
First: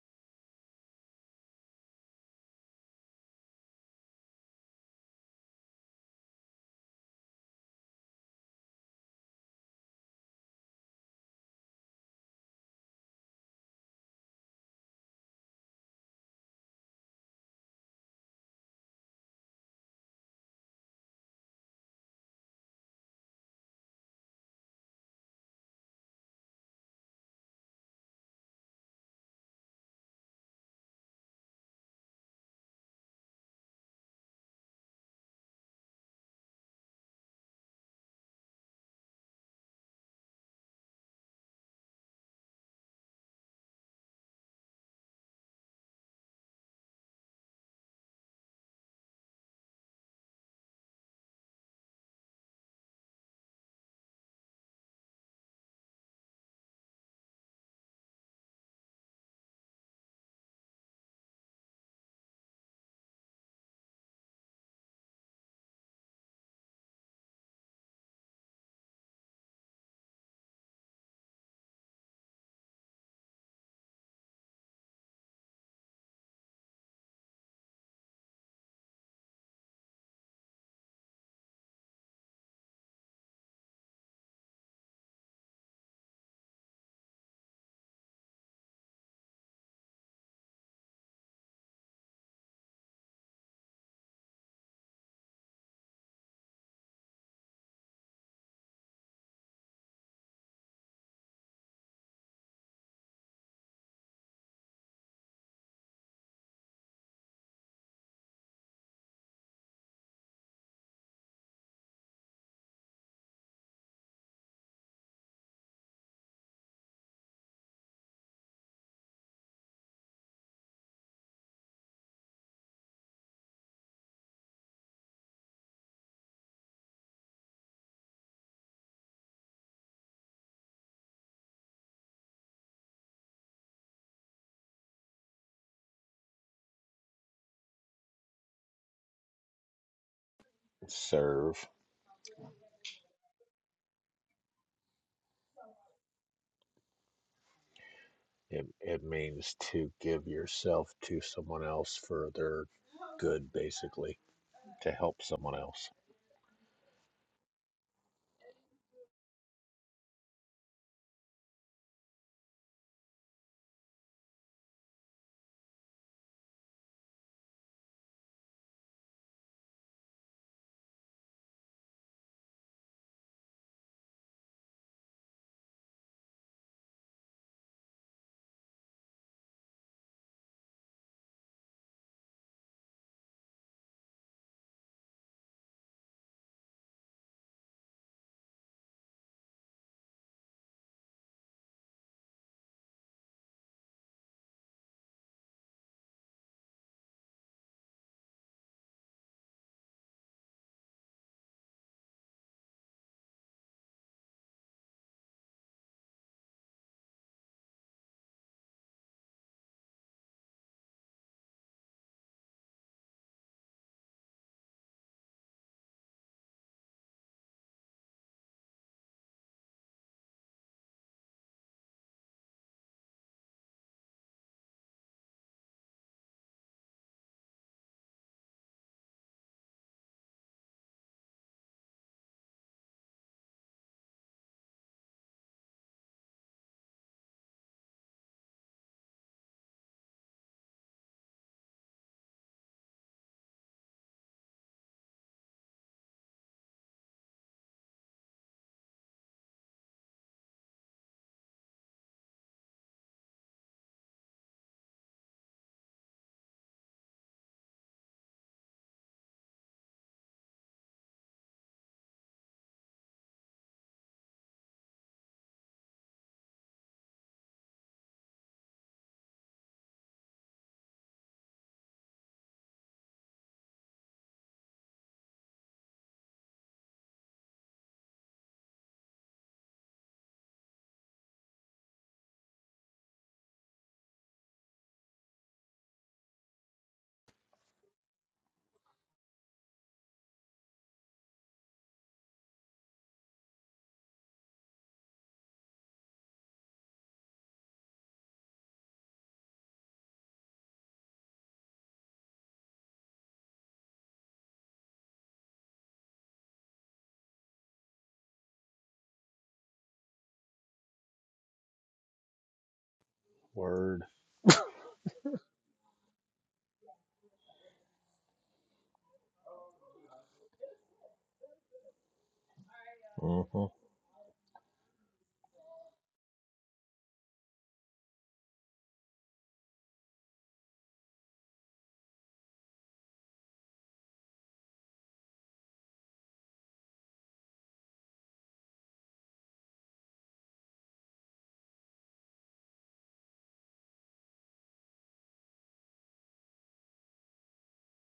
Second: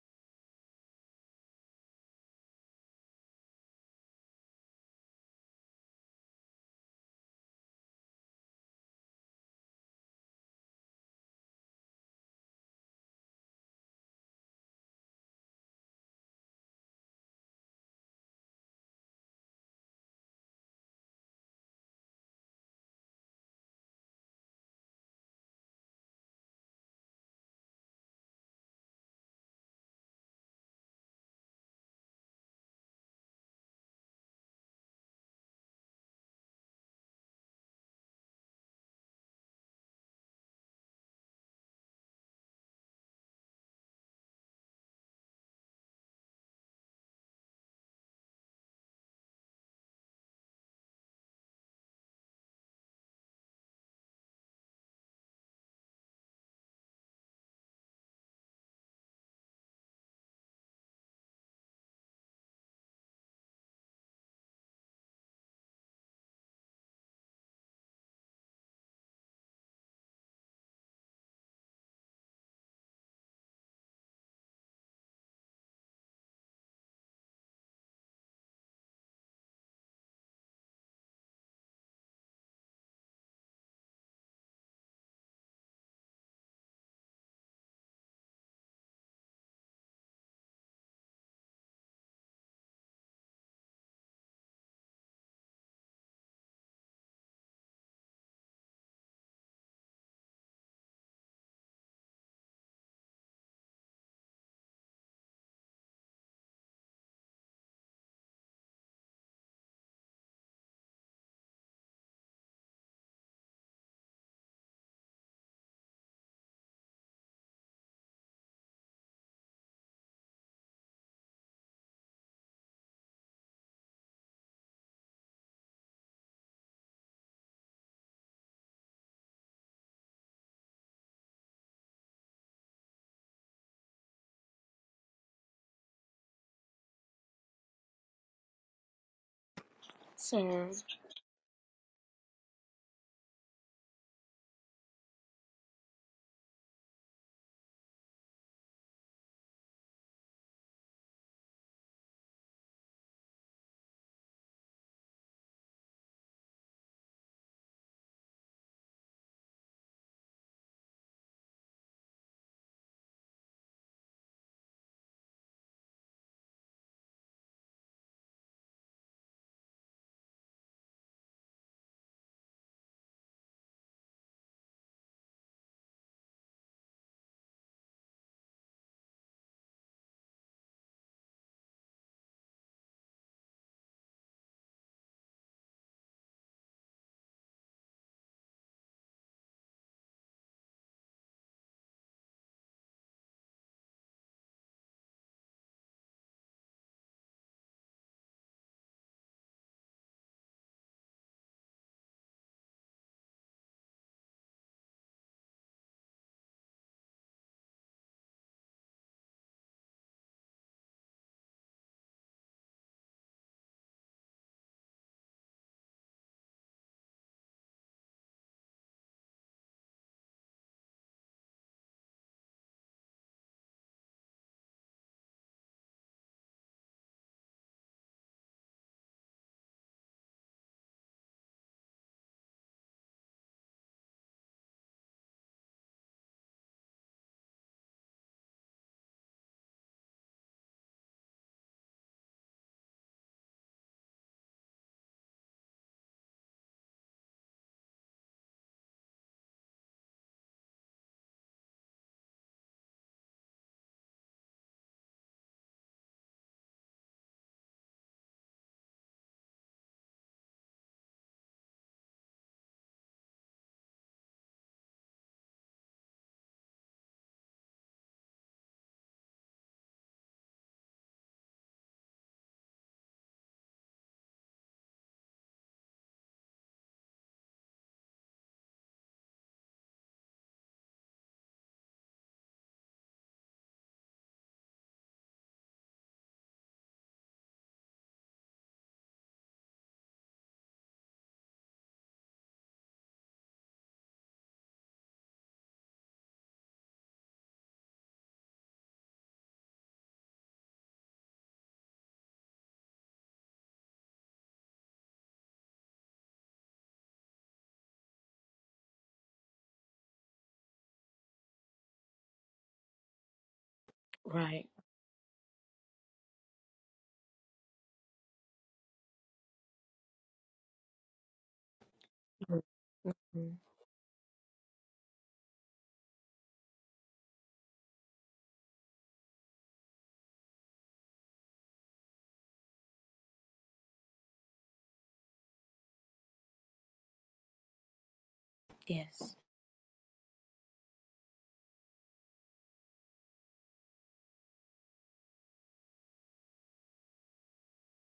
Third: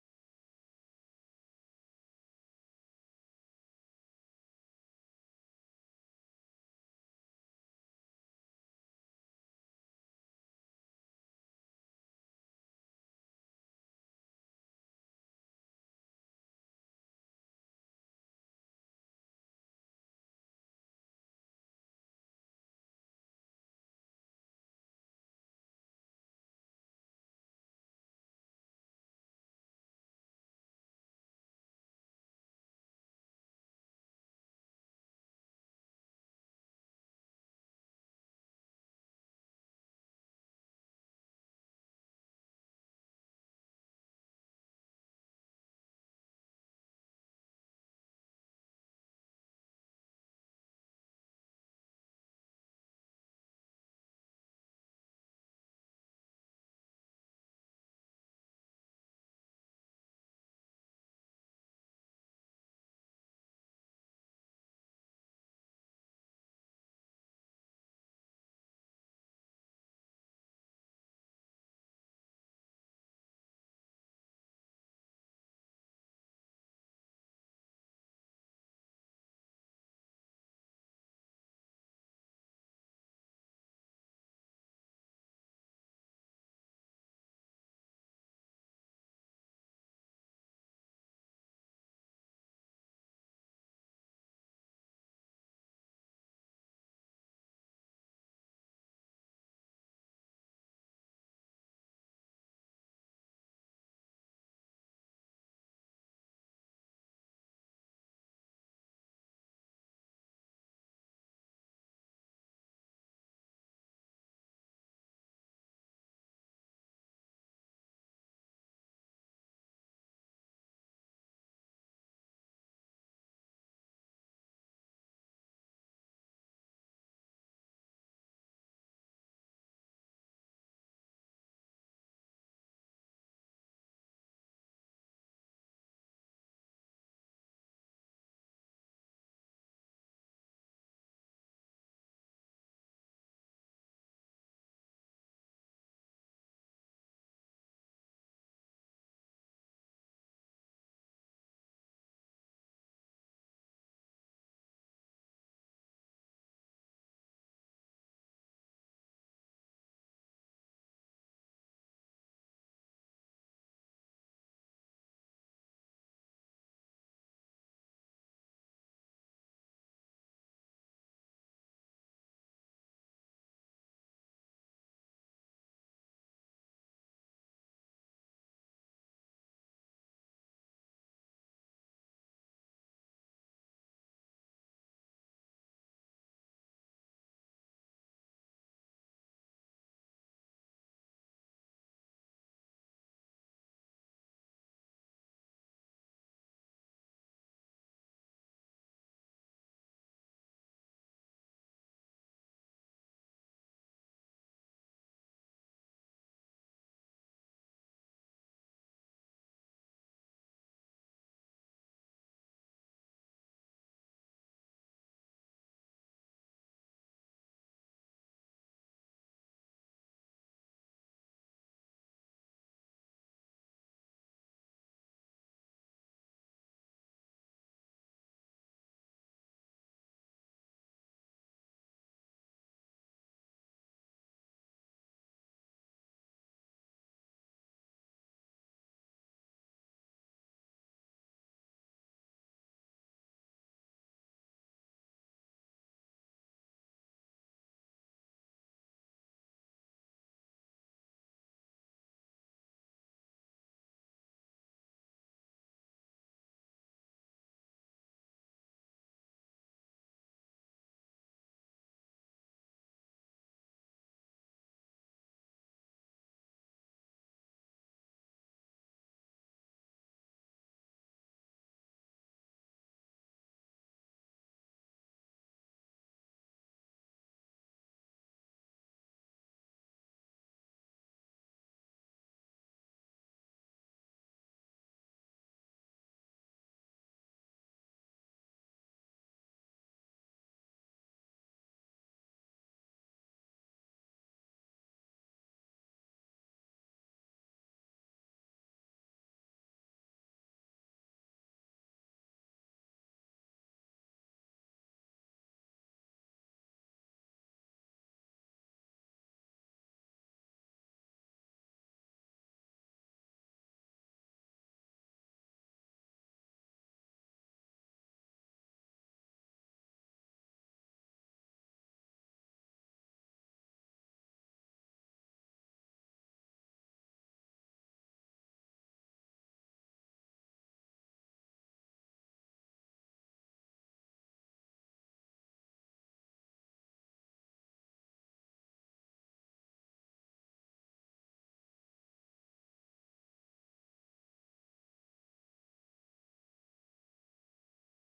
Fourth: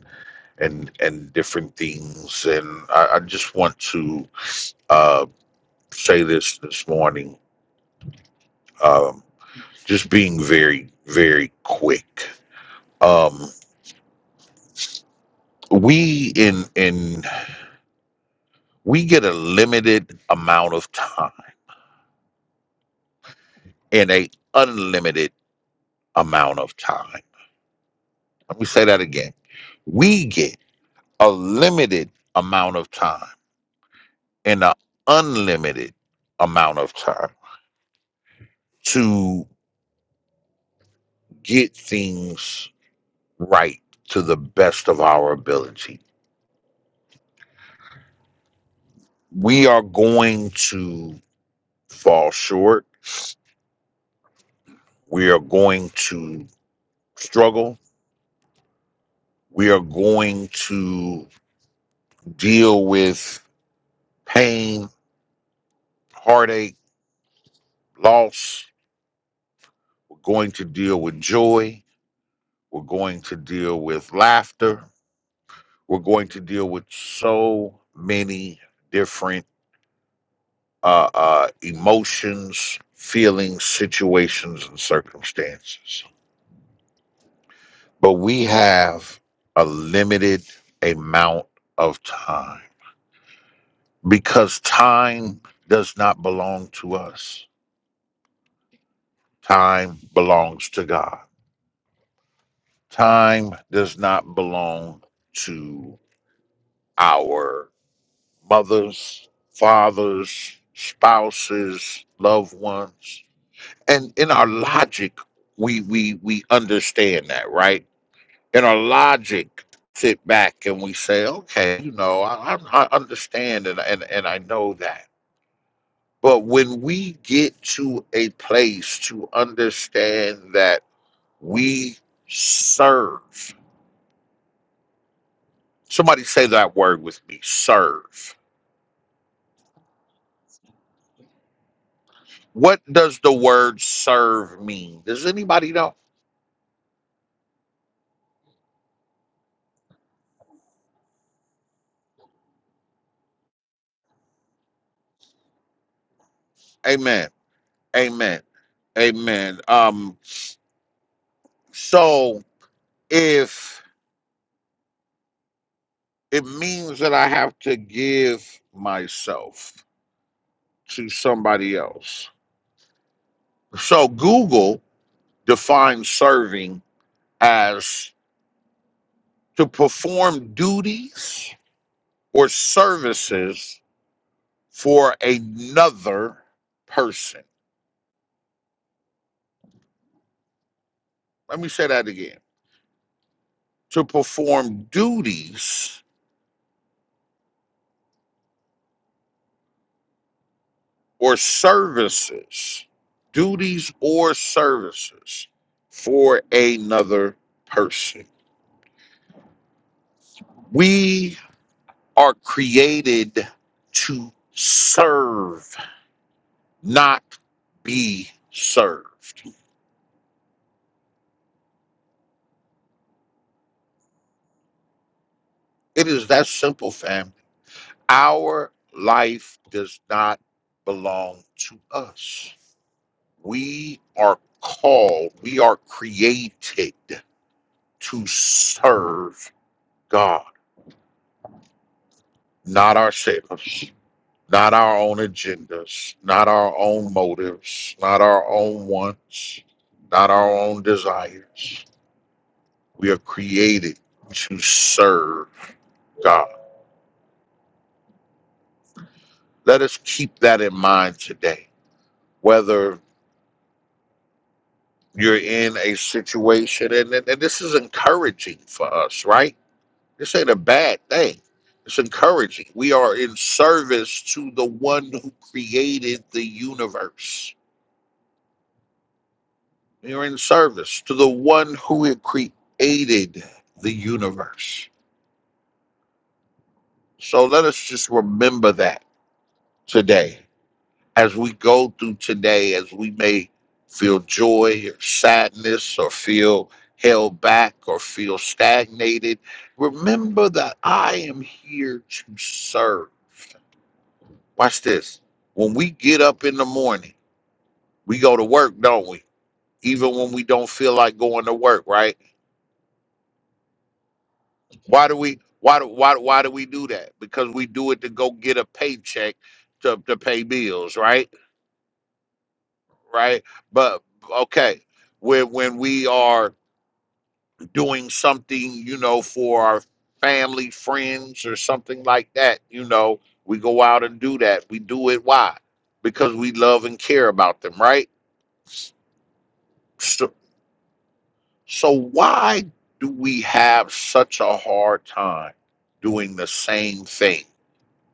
and and different things. And I, I just want to uh, say this this morning. Um, just being very very quick. Um, we in in we get a limited amount of time and a unlimited amount of time. Let me say that again. We get a limited amount of time in an unlimited amount of time to get things right to the best of our ability. We are going to fall short. We are going to struggle. We are going to deal with pain, heartache, loss. We're going to deal with joy. We're going to deal with laughter. We're going to deal with so many different uh, uh, emotions, feelings, situations, and circumstances. But we have a limited amount of time because time does not belong to us. Time belongs to God. Time does not belong to our mothers, fathers, spouses, loved ones. And in our logic, we we we understand that, right? in our logic sit back and we say, okay, you know, I, I, I understand and, and, and I know that. But when we get to a place to understand that we serve, somebody say that word with me serve.
So,
Serve.
What does the word serve mean? Does anybody know?
It, it means to give yourself to someone else for their good, basically, to help someone else.
Amen. Amen. Amen. Um, so if it means that I have to give myself, to somebody else. So Google defines serving as to perform duties or services for another person. Let me say that again. To perform duties or services, duties or services for another person. We are created to serve not be served. It is that simple, fam. Our life does not belong to us. We are called, we are created to serve God, not ourselves, not our own agendas, not our own motives, not our own wants, not our own desires. We are created to serve God. Let us keep that in mind today, whether you're in a situation, and, and, and this is encouraging for us, right? This ain't a bad thing. It's encouraging. We are in service to the one who created the universe. We are in service to the one who had created the universe. So let us just remember that today as we go through today, as we may feel joy or sadness or feel held back or feel stagnated, remember that I am here to serve. Watch this. When we get up in the morning, we go to work, don't we? Even when we don't feel like going to work, right?
Word.
right.
Why do we why do why, why do we do that? Because we do it to go get a paycheck to, to pay bills, right? Right?
Mhm.
hmm
But okay, when when we are doing something, you know, for our family, friends, or something like that, you know, we go out and do that. We do it why? Because we love and care about them, right?
Yes.
So, so why do we have such a hard time doing the same thing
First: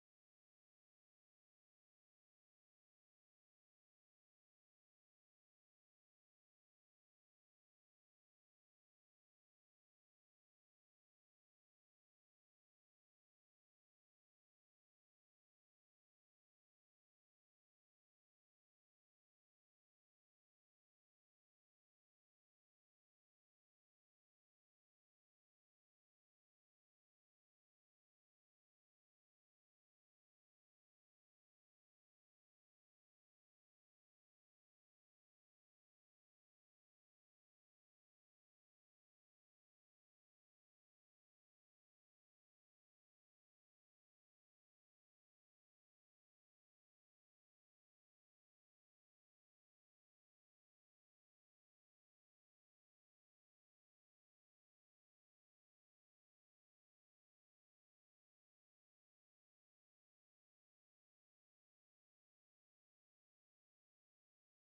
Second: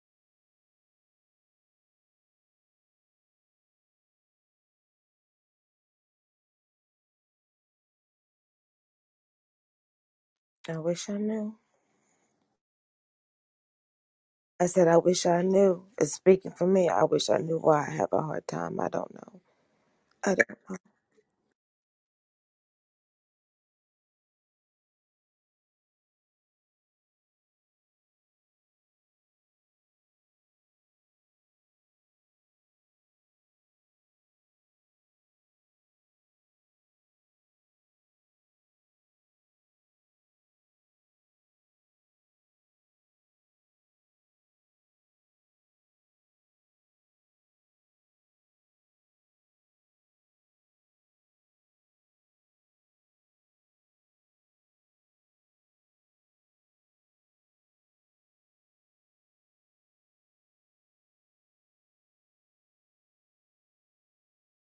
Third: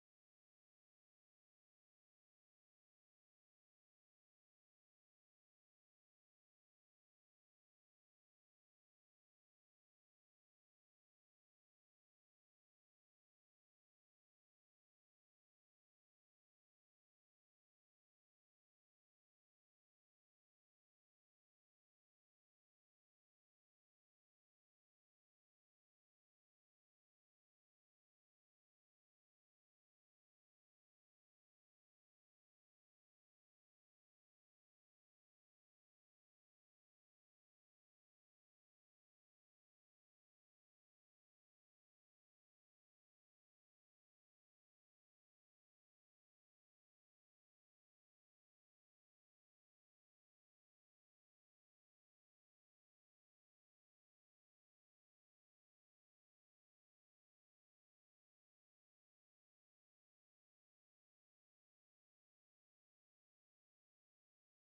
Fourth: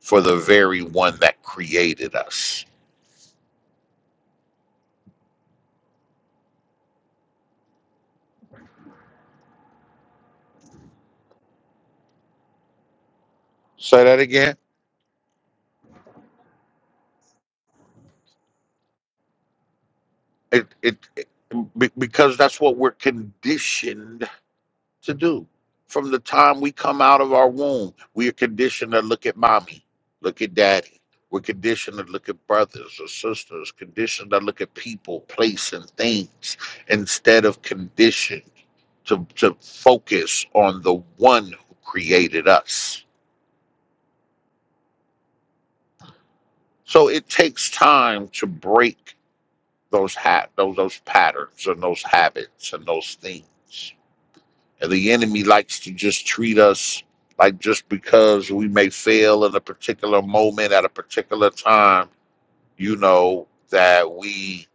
for the very one that created us?
I wish I knew.
Say that again.
I said, I wish I knew. It's speaking for me. I wish I knew why I have a hard time. I don't know. I don't.
It, it, it be- because that's what we're conditioned to do. From the time we come out of our womb, we are conditioned to look at mommy, look at daddy. We're conditioned to look at brothers or sisters, conditioned to look at people, place, and things instead of conditioned to, to focus on the one who created us. So it takes time to break those ha- those those patterns and those habits and those things. And the enemy likes to just treat us like just because we may fail in a particular moment at a particular time, you know, that we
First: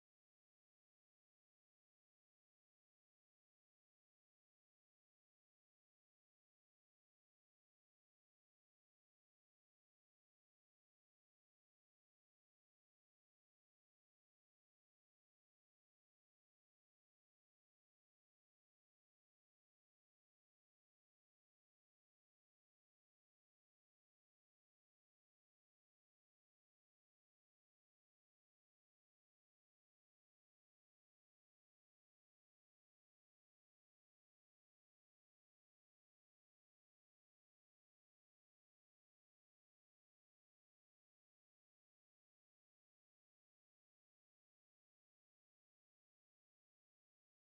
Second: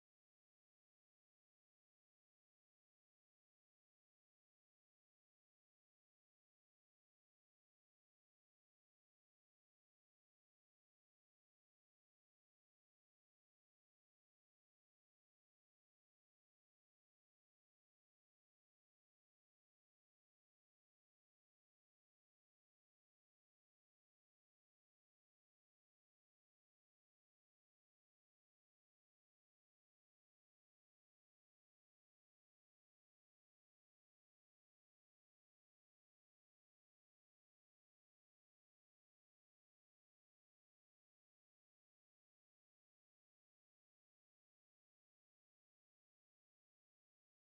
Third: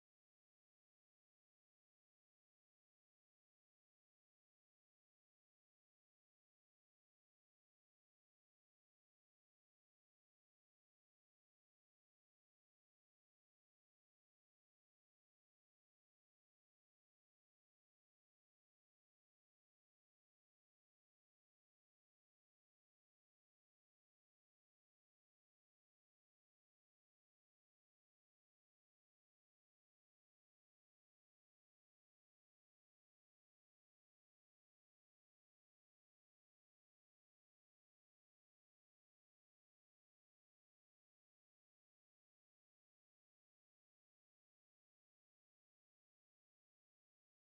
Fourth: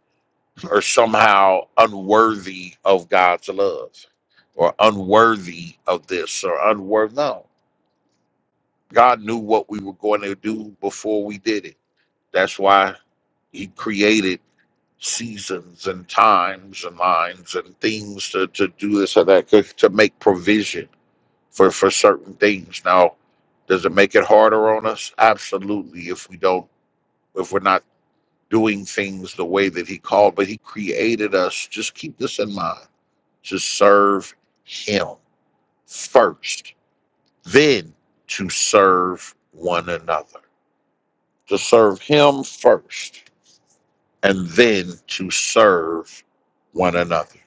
are somehow unworthy of God's love or unworthy of this or unworthy. No, God knew what we were going to do before we did it. That's why He created seasons and times and lines and things to, to do this or that, to to make provision for for certain things. Now, does it make it harder on us? Absolutely. If we don't, if we're not doing things the way that He called, but He created us. Just keep this in mind: to serve Him first, then to serve one another. To serve Him first, and then to serve one another.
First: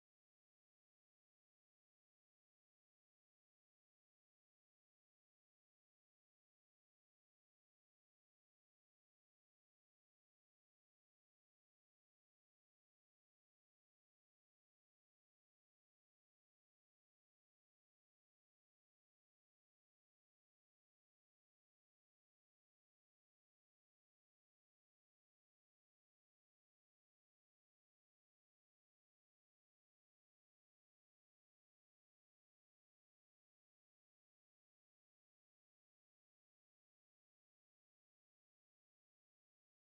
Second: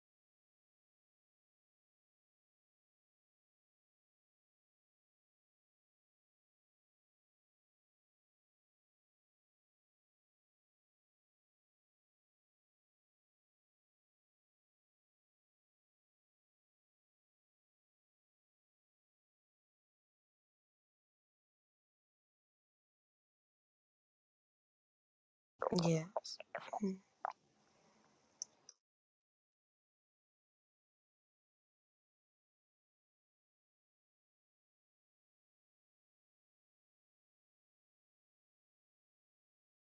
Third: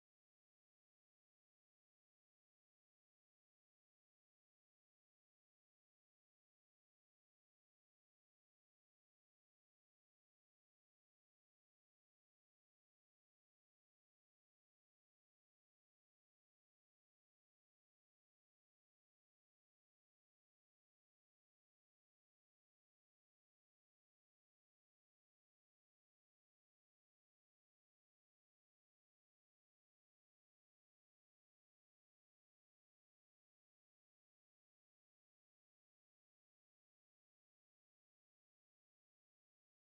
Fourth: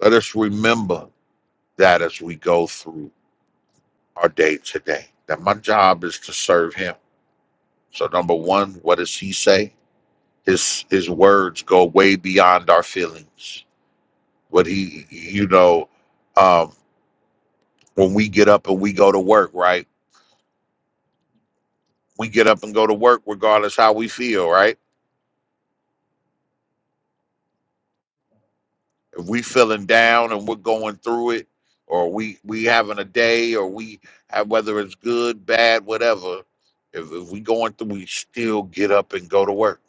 Let us remember that as we go through our day today, that my job is to serve Him So number one, what does he say? His his words go way beyond our feelings. What he you know, um, when we get up and we go to work, right? We get up and go to work regardless how we feel, right?
Yes. Mm.
If we feeling down and we're going through it, or we we having a day, or we have whether it's good, bad, whatever. If, if we going through, we still get up and go to work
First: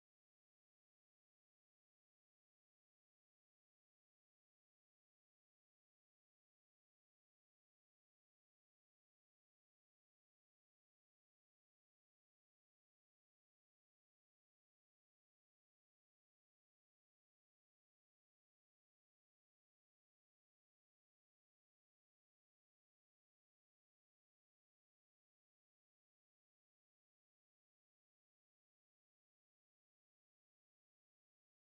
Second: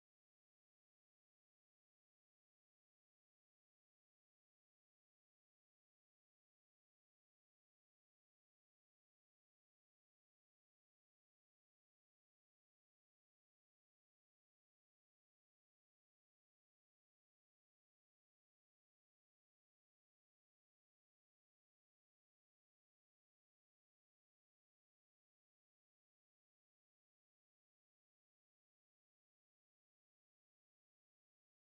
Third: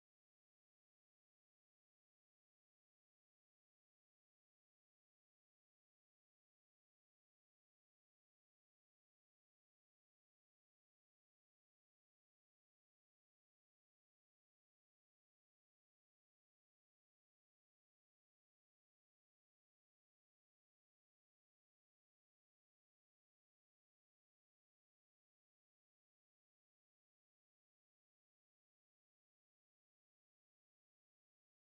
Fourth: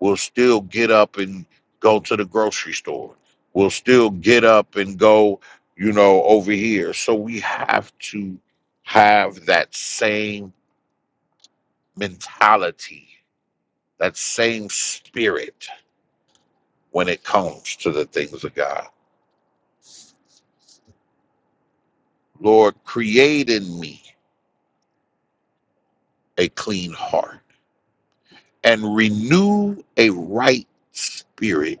will still get up and go to the grocery store, will still get up and go, you know, over here. So we have to have that same mentality, that same spirit when it comes to the things of God. Lord, create in me a clean heart and renew a right spirit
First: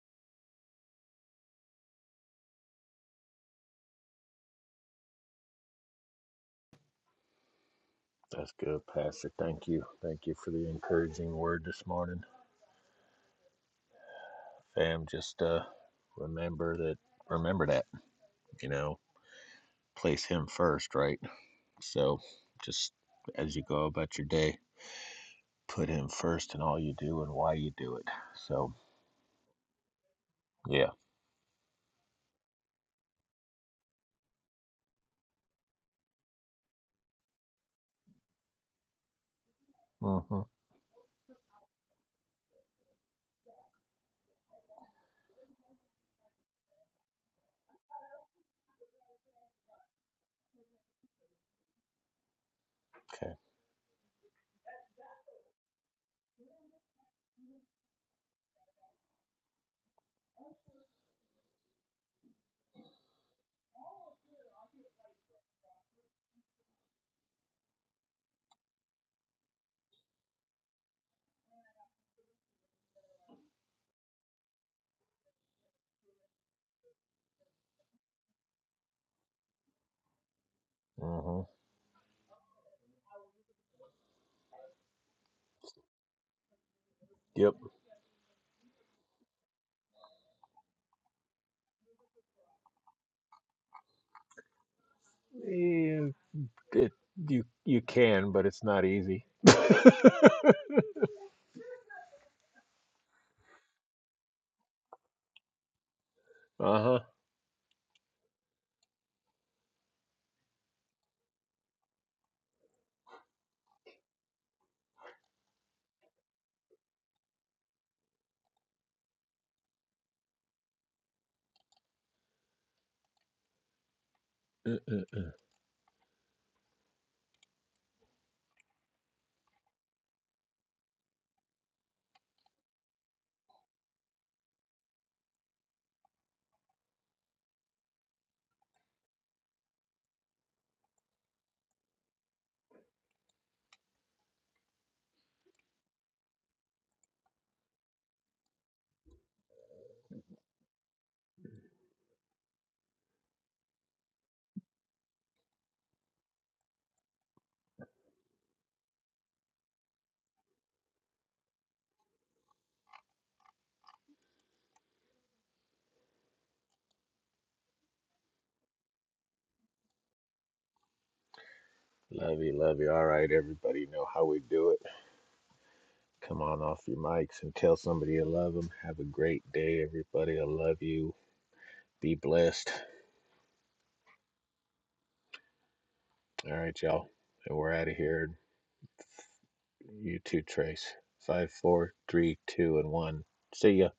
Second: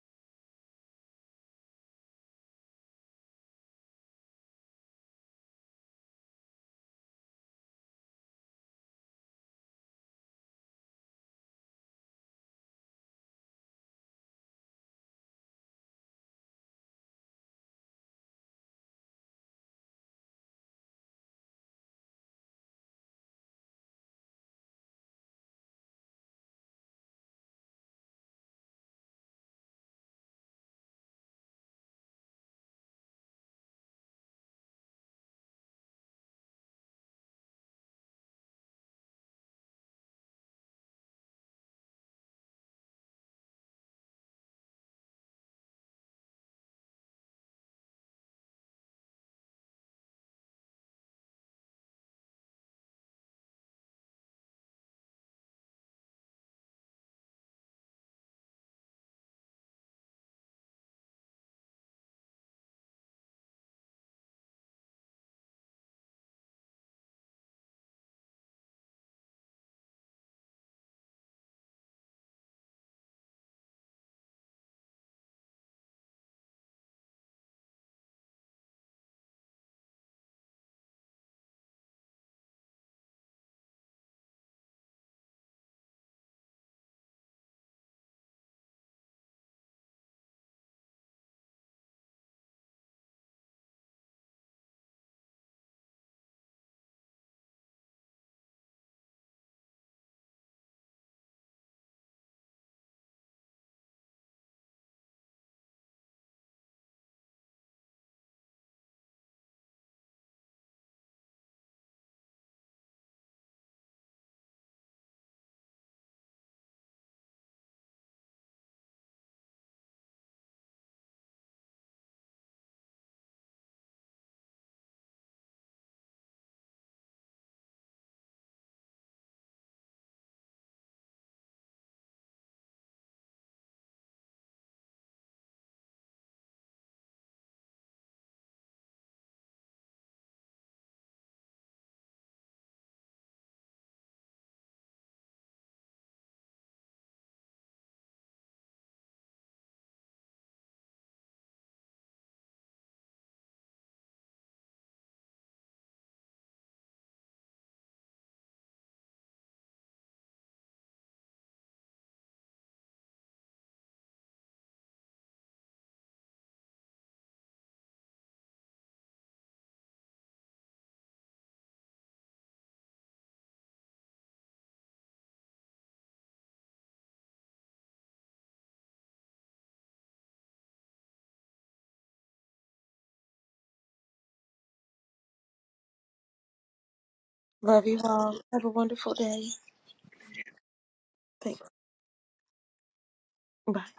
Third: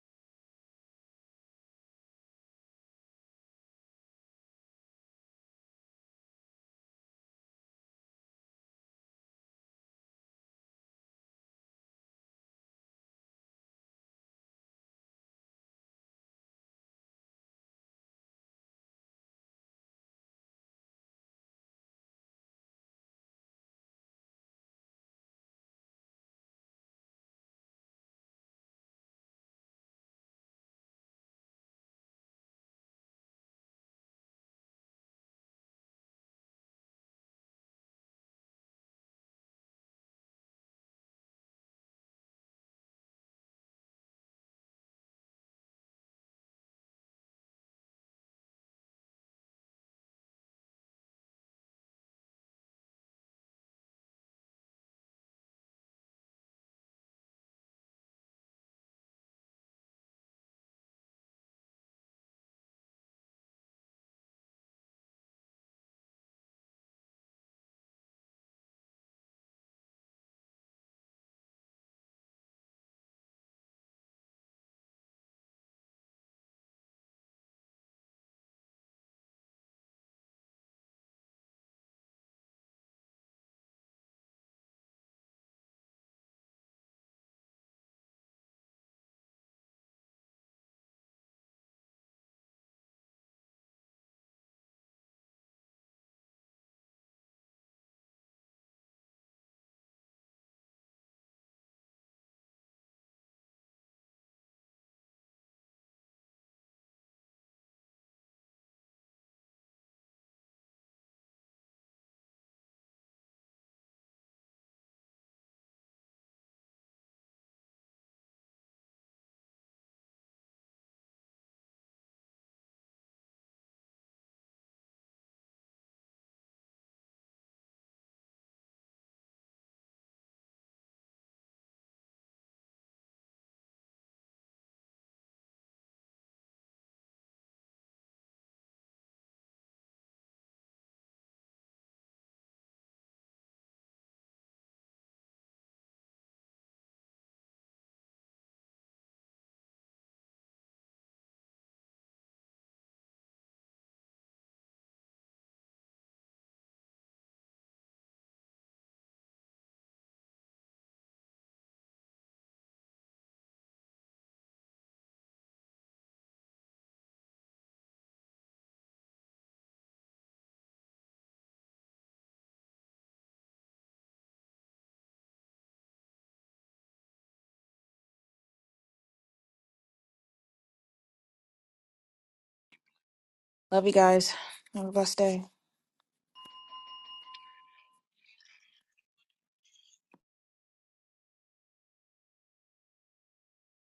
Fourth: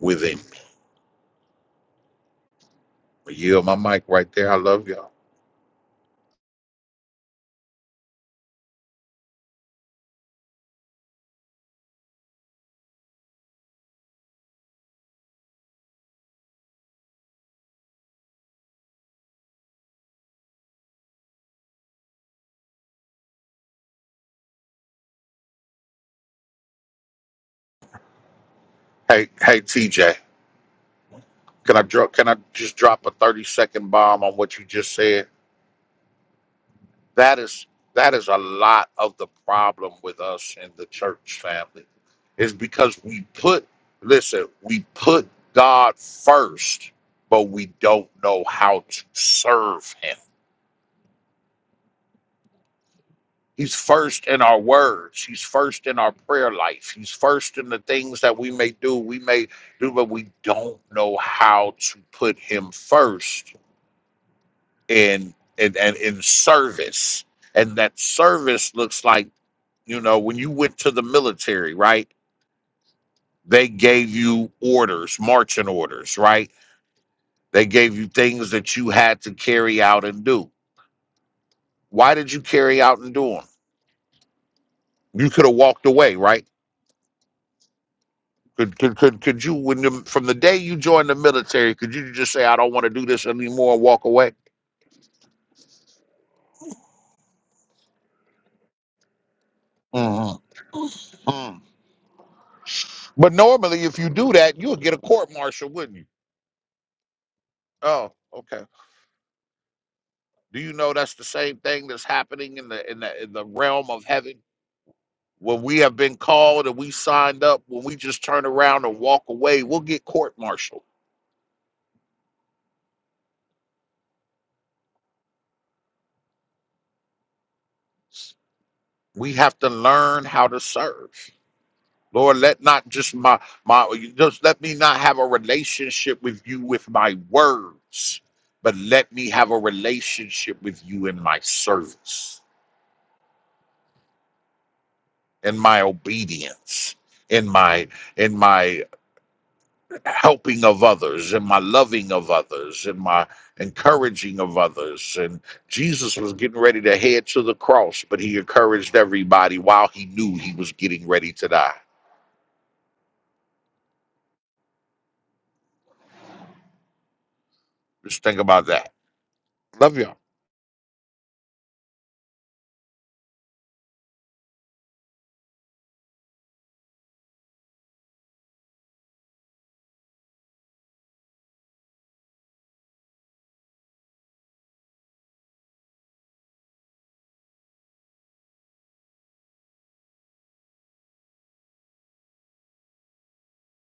within me. I yield my mic right there. I love y'all.
That's good, Pastor. Thank you. Thank you for the encouraging word this morning. Fam, just uh, remember that, remember that, you know, place him first, right? So just as you go about your day, put him first in all you do and why you do it. So,
Hey, hey, TJ.
yeah
Can I drop? Can I just drop a thirty second bomb on what you just said? That is that is a lot of the problem with
Mm-hmm.
us in the church family, is because we put listen we put God first, but we don't know how to serve Him.
Okay.
He's first in our words. He's first in our prayer life. He's first in the things that we may do. We may do, but we don't know how to put Him first in and and in service and that service looks like you know when you went to the military right they gave you orders marching orders right they gave you things that you had to carry out and do
hmm
why did you carry out and do them you could have walked away right
Yep.
could, could, could, could you when the, from the day you joined the military could you just say i don't want to do this anymore and walk away
You, it, you you can, but it's not easy. [LAUGHS]
Mhm.
uh-huh.
Mm. but normally if you do that you would get a court martial wouldn't you oh okay Do you know that's the same thing that's happening in the in the in the realm of heaven? When we have been called and we signed up, when we just turn around and walk away, we'll get court-martialed.
Mm-mm.
We have to learn how to serve. Lord, let not just my my just let me not have a relationship with you with my words, but let me have a relationship with you in my service, in my obedience, in my in my helping of others and my loving of others and my encouraging of others. And Jesus was getting ready to head to the cross, but he encouraged everybody while he knew he was getting ready to die. Just think about that. Love you. all
Love you, love you. All right, everybody you know how we do it. Come on off your mics and tell somebody you love them. Have a great day, everybody. I love you. Be blessed.
Love you guys. Have a blessed day.
All right, y'all. And we're
Love
out of
you
here.
all. Have a wonderful day.
You too, Trace. Five,
Thanks.
four, three, two, and one. See
Bye.
ya.